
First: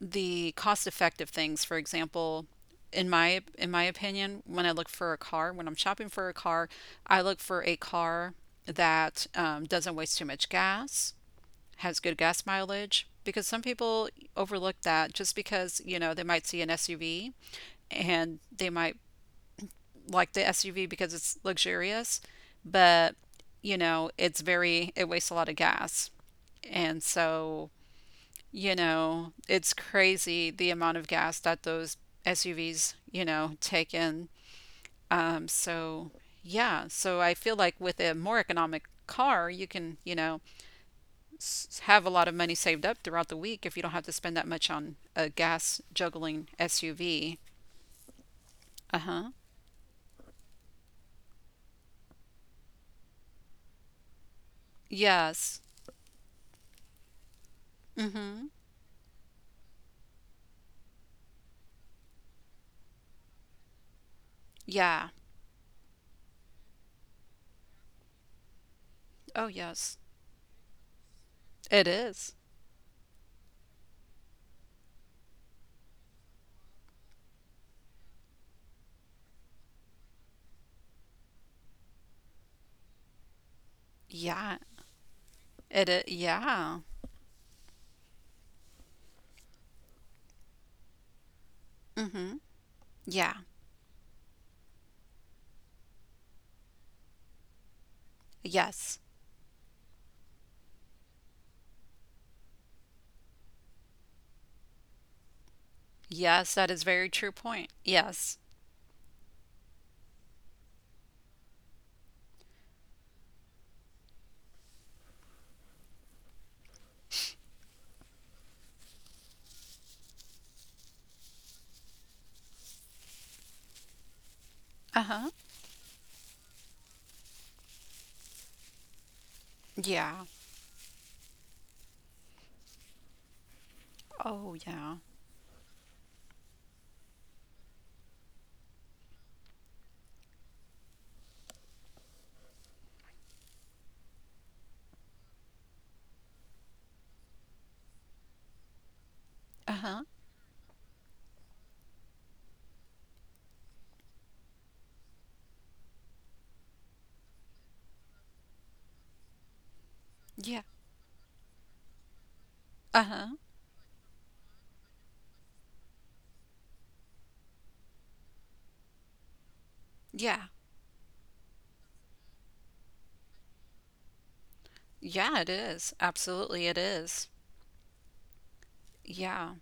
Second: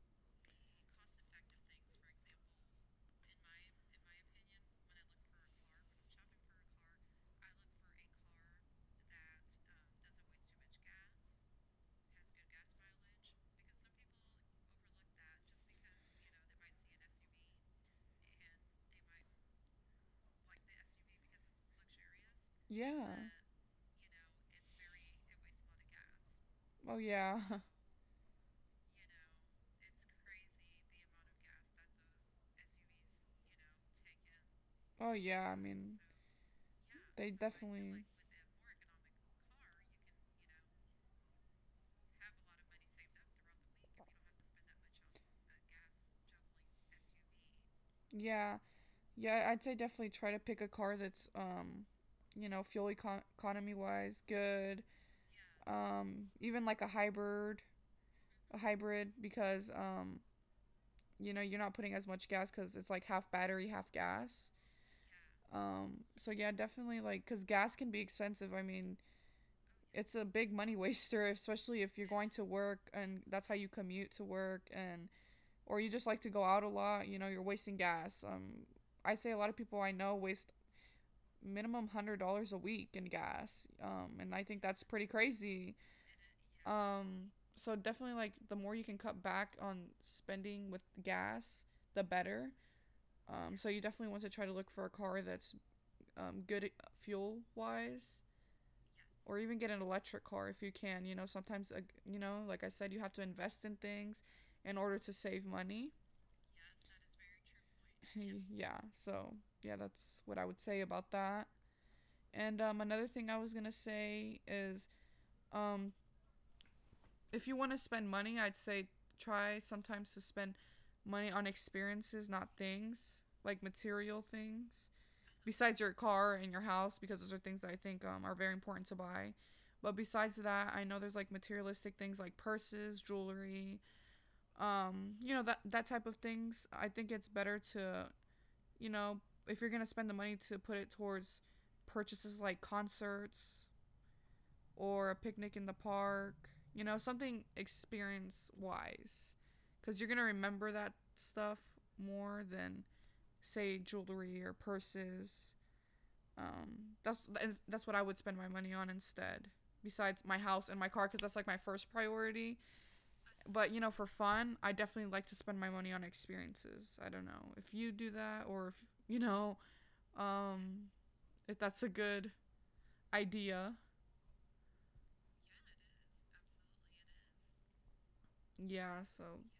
the cost effective things, for example, in my opinion, when I look for a car, when I'm shopping for a car, I look for a car that doesn't waste too much gas, has good gas mileage, because some people overlook that just because, you know, they might see an SUV and they might like the SUV because it's luxurious, but Yeah. you know, it wastes a lot of gas. Oh And yeah. so you know, it's crazy the amount of gas that those SUVs, you know, take in. Oh Um, yeah. I mean, so yeah, so they I feel like with definitely. a more economic car, you can, you know, have a lot of money saved up throughout the week if you don't have to spend that much on a gas juggling SUV. Yeah. Uh-huh. Yeah. I'd say definitely try to pick a car that's, you know, fuel economy wise good. Yes. Even like Mm-hmm. a hybrid because, you know, you're not putting as much gas because it's like half battery half gas. Yeah. So yeah, definitely, like, because gas can be expensive, I mean, Oh, yes. it's a big money waster, especially It if you're going is. to work and that's how you commute to work, and or you just like to go out a lot, you know, you're wasting gas. I say a lot of people I know waste minimum $100 a week in gas, and I Yeah. think that's pretty crazy. It is. Yeah. um so definitely, like, the more you can cut back on spending with gas, the Mm-hmm. better. Yeah. So you definitely want to try to look for a car that's, good fuel wise, Yes. or even get an electric car if you can. You know, sometimes, you know, like I said, you have to invest in things in order to save money. Yes, that is very true point. Point. Yes. yeah. So yeah, that's what I would say about that. And another thing I was gonna say is, um, if you want to spend money, I'd say try sometimes to spend money on experiences, not things like material things, Uh-huh. besides your car and your house, because those are things that I think, are very important to buy. But Yeah. besides that, I know there's like materialistic things like purses, jewelry, Oh, yeah. You know, that, that type of things. I think it's better to, you know, if you're gonna spend the money to put it towards purchases like concerts or a picnic in the park, you know, something experience wise, because Uh-huh. you're gonna remember that stuff more than say jewelry or purses, um, that's that's what I would spend my money on instead, besides my Yeah. house and my car, because that's like my first priority. Uh-huh. But you know, for fun, I definitely like to spend my money on experiences. I don't know if you do that or if, you know, Yeah. um, if that's a good idea. Yeah, it is. Absolutely, it is. Yeah, so Yeah.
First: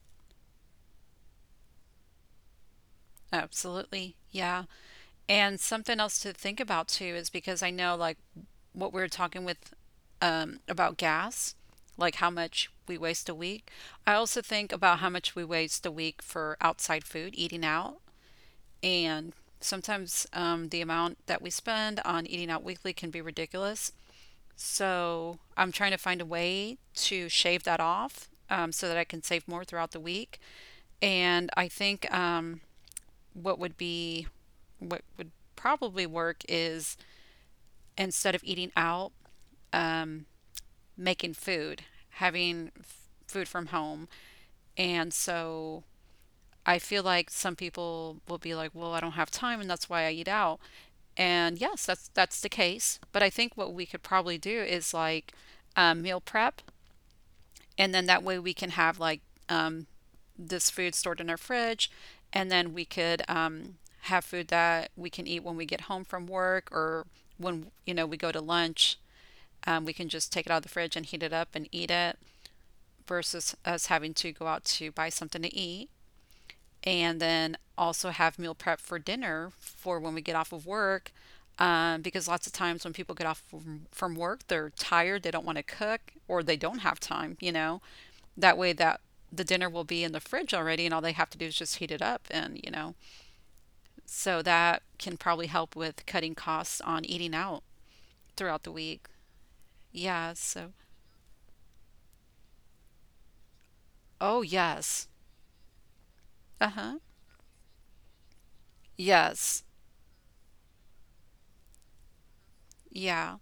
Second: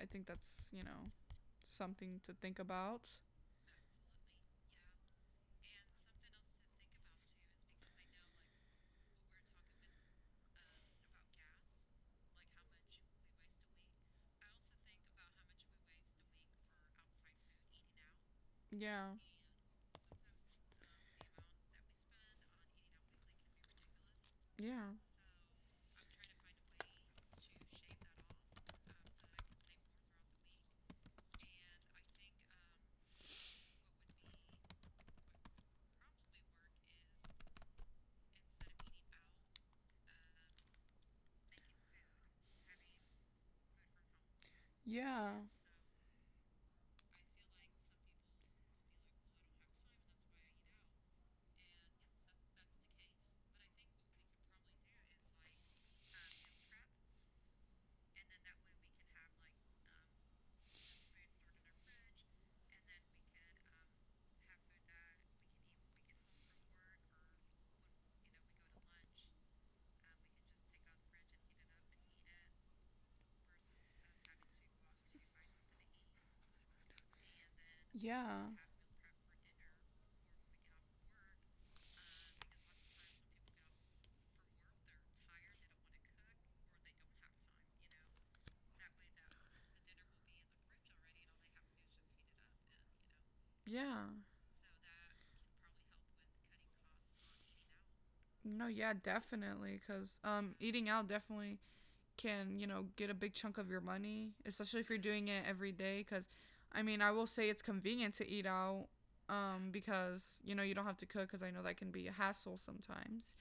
I think that's, you know, something to think about. Absolutely. Yeah. And something else to think about too is because I know like what we were talking with about gas, like how much we waste a week. I also think about how much we waste a week for outside food, eating out, Yeah, and sometimes the amount that we spend on eating out weekly can be ridiculous. yeah, So I'm trying to find a way to shave that off so that I can save more throughout the week. And I think what would be what would probably work is instead of eating out, um, making food, having food from home. And yeah, so I feel like some people will be like, "Well, I don't have time, and that's why I eat out." And yes, that's the case. But I think what we could probably do is like meal prep and then that way we can have like um, this food stored in our fridge and then we could have food that we can eat when we get home from work or when you know we go to lunch we can just take it out of the fridge and heat it up and eat it versus us having to go out to buy something to eat and then also have yeah, meal prep for dinner for when we get off of work because lots of times when people get off from work they're tired, they don't want to cook or they don't have time, you know, that way that the dinner will be in the fridge already and all they have to do is just heat it up and, you know, yeah. so that can probably help with cutting costs on eating out throughout No, the yeah, week. definitely. Because, Yeah, so eating out definitely can, you know, get a big chunk of your money, oh especially if you're yes. doing it every day. Because, I Uh-huh. mean, I will say it's convenient to eat out, Yes. Because, you know, you don't have to cook because I know that can be a hassle Yeah. sometimes.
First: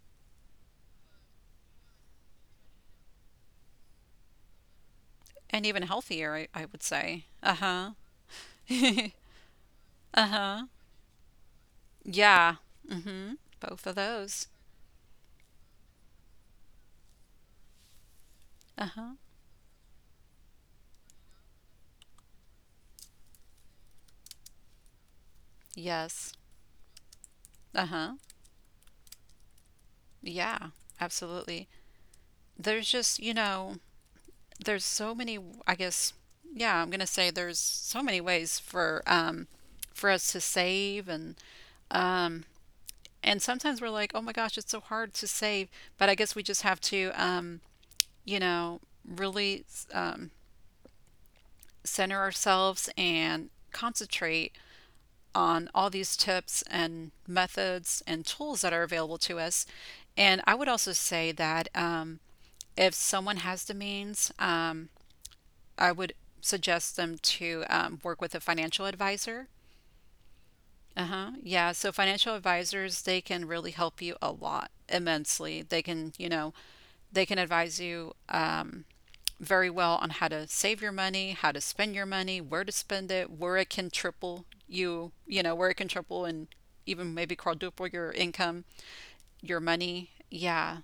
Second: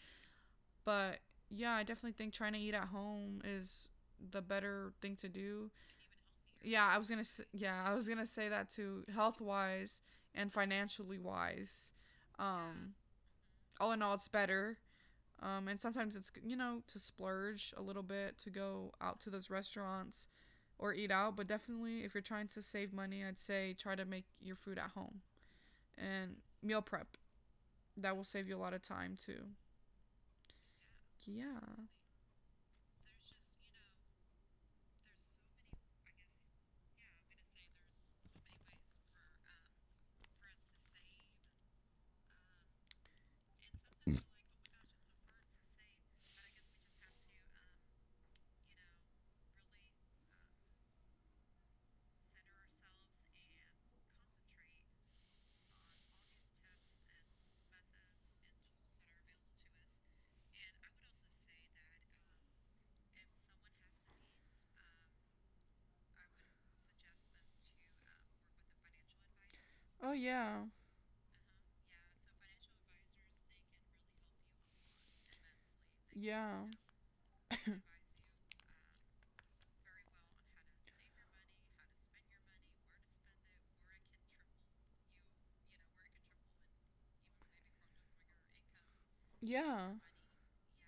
But yeah, I definitely think trying to eat at home is the better thing to And do. even healthier, I would Yeah, I was gonna say. Yeah, Uh-huh. I was gonna say that too, health wise and Uh-huh. financially wise. Yeah. Um, Mm-hmm. Both all of in all, it's those. better, and sometimes it's, you know, to splurge a little bit to go Uh-huh. out to those restaurants or eat out, but definitely if you're trying to save money, I'd say try to make your food at home Yes. and meal prep. Uh-huh. That will save you a lot of time too. Yeah. Yeah. Absolutely. There's just, you know, there's so many, I guess yeah, I'm going to say there's so many ways for for us to save, and um and sometimes we're like, oh my gosh, it's so hard to save, but I guess we just have to you know, really, um center ourselves and concentrate on all these tips and methods and tools that are available to us. And I would also say that if someone has the means, I would suggest them to work with a financial advisor. Oh yeah. Uh huh. Yeah. So financial advisors, they can really help you a lot, immensely. They can, you know, Yeah. they can advise you very well on how to save your money, how to spend your money, where to spend it, where it can triple and even maybe quadruple your income, your Yeah. money. Yeah.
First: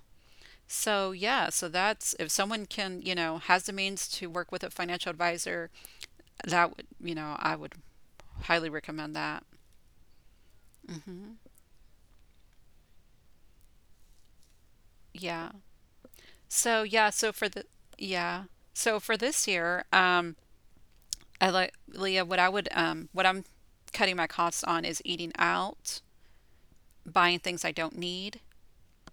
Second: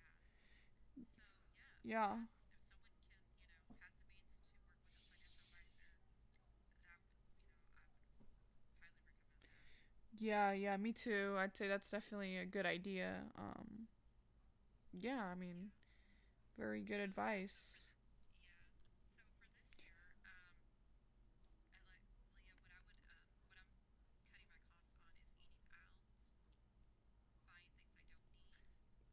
So, yeah, so that's Yeah. if someone can, you know, has the means to work with a financial advisor, that would, you know, I would highly recommend that. Yeah, yeah, me too. I'd say that's definitely a good idea. Yeah, I Yeah. mean, very So good yeah, so for the advice. yeah. So for this year, I like Leah, what I would what I'm cutting my costs on is eating out, buying things I don't need.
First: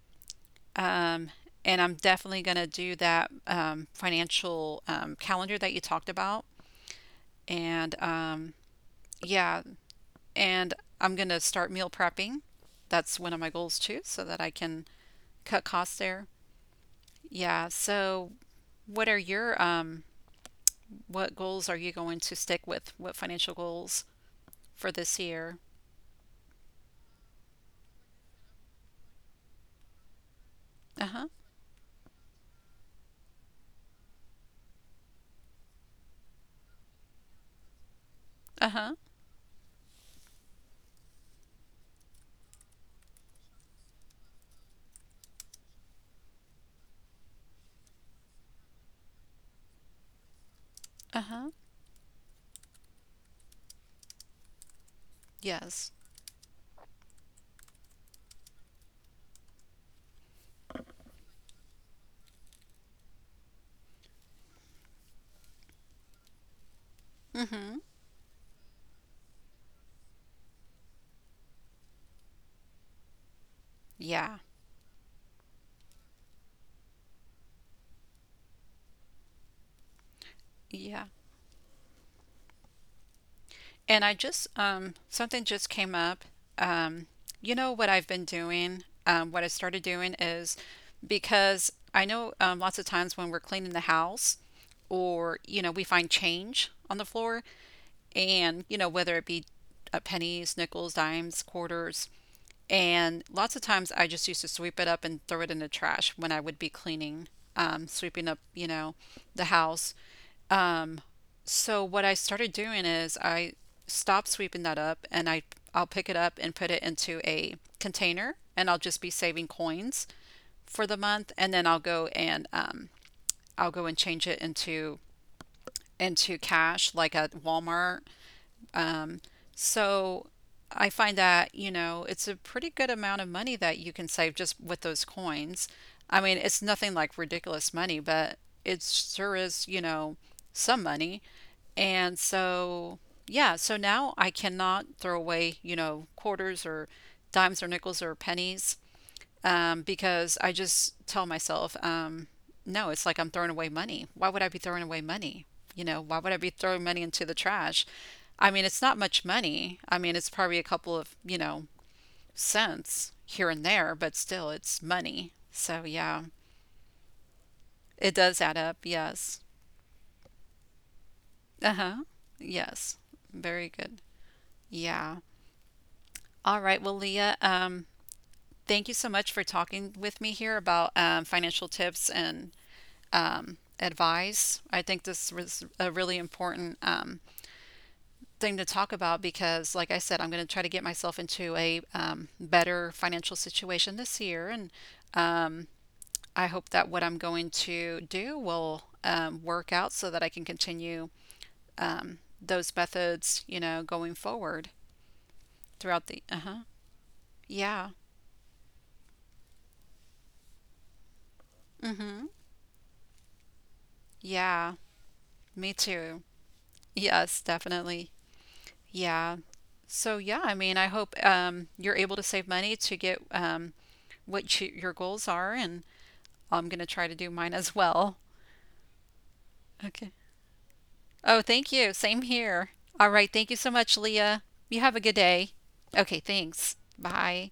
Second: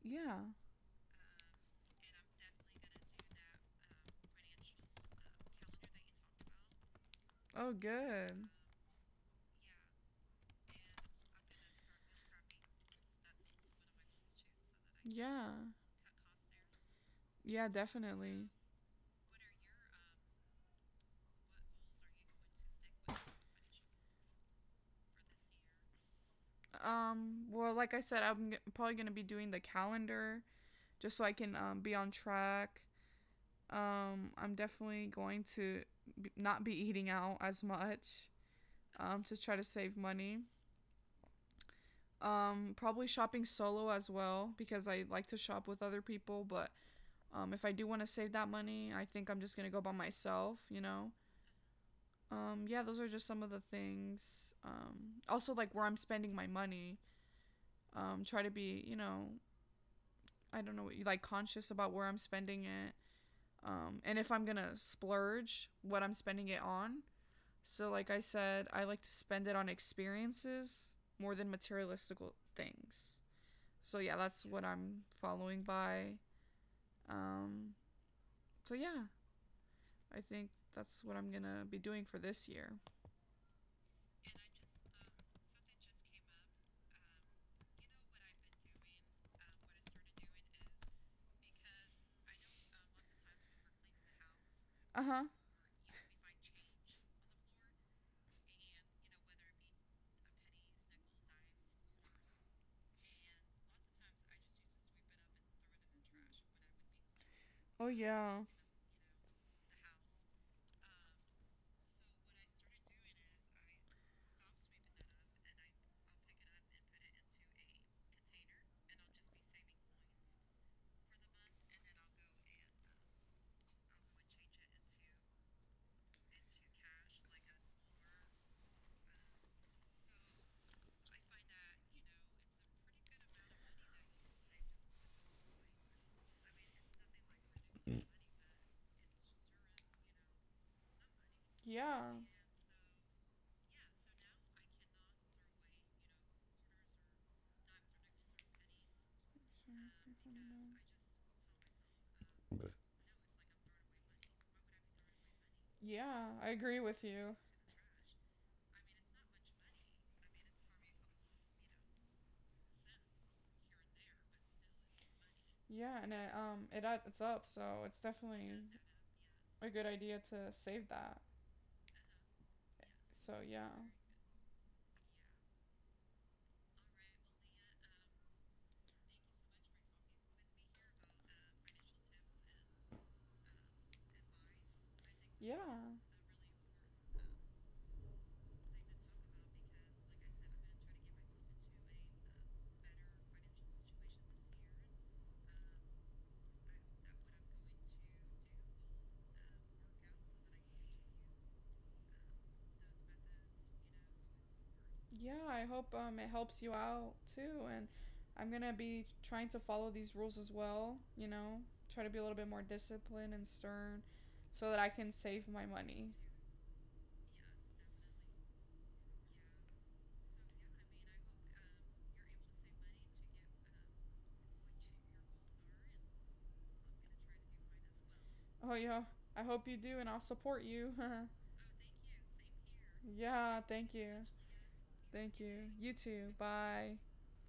Yeah. Um and I'm definitely going to do that financial calendar that you talked about. Oh, And good. Yeah, and I'm going to start meal prepping. That's one of my goals too, so that I can Yeah. cut costs there. Yeah, Yeah, so definitely. what are your , what goals are you going to stick with? What financial goals for this year? Well, like I said, I'm probably gonna be doing the calendar just so Uh-huh. I can, be on track. I'm definitely going to not be eating out as much. Uh-huh. To try to save money. Probably shopping solo as well because I like to shop with other people. But, if I do want to save that money, I think I'm just gonna go by myself. You know. Uh-huh. Yeah, those are just some of the things, also like where Yes. I'm spending my money, try to be, you know, I don't know, like conscious about where I'm spending it, and if I'm gonna splurge, what I'm spending it on. Mm-hmm. So like I said, I like to spend it on experiences more than materialistic things. So yeah, Yeah. that's what I'm following by. um so yeah, I think that's Yeah. what I'm gonna be doing for this year. And I just, something just came up. Um, you know what I've been doing? What I started doing is because I know lots of times when we're cleaning the house Uh-huh. or, you know, we find change on the floor and, you know, whether it be pennies, nickels, dimes, quarters. And lots of times I just used to sweep it up and throw it in the trash when I would be cleaning, Oh sweeping up, yeah. you know, the house. So what I started doing is I stop sweeping that up and I'll pick it up and put it into a container and I'll just be saving coins for the month, and then I'll go and change it into cash like at Walmart. So I find that, you know, it's a pretty good amount of money that you can save just with those coins. I mean, it's nothing like ridiculous money, but it sure is, you know, some money. Yeah. And so, yeah, so now I cannot throw away, you know, quarters or dimes or nickels or pennies, because I just tell myself, no, it's like I'm throwing away money. Why would I be throwing away money? You know, why Yeah, would I I be agree throwing money with into the you. trash? I mean, it's not much money. I mean, it's probably a couple of, you know, cents here and there, but still it's money. So Yeah, and yeah, it it it's up, so it's it does definitely add up. Yes. a good idea to save that. Uh huh. Yes. So Very yeah. good. Yeah. All right. Well, Leah, thank you so much for talking with me here about financial tips and advice. I think this Yeah. was a really important thing to talk about because, like I said, I'm going to try to get myself into a better financial situation this year. And I hope that what I'm going to do will work out so that I can continue those methods, you know, going forward Yeah, I hope throughout the. it Uh huh. helps you out too, Yeah. and I'm going to be trying to follow these rules as well, you know, Mm try to be a hmm. little bit more disciplined and stern so Yeah. that I can save my Me money. too. Yes, definitely. Yeah. So yeah, I mean, I hope you're able to save money to get what you, your goals are, and I'm going to try to do mine as well. Oh, yeah. I hope you do, Okay. and I'll support you. Oh, thank you. Same here. All right. Thank you Yeah, so much, thank you. Leah. You have a good Thank day. you. You Okay, too. thanks. Bye. Bye.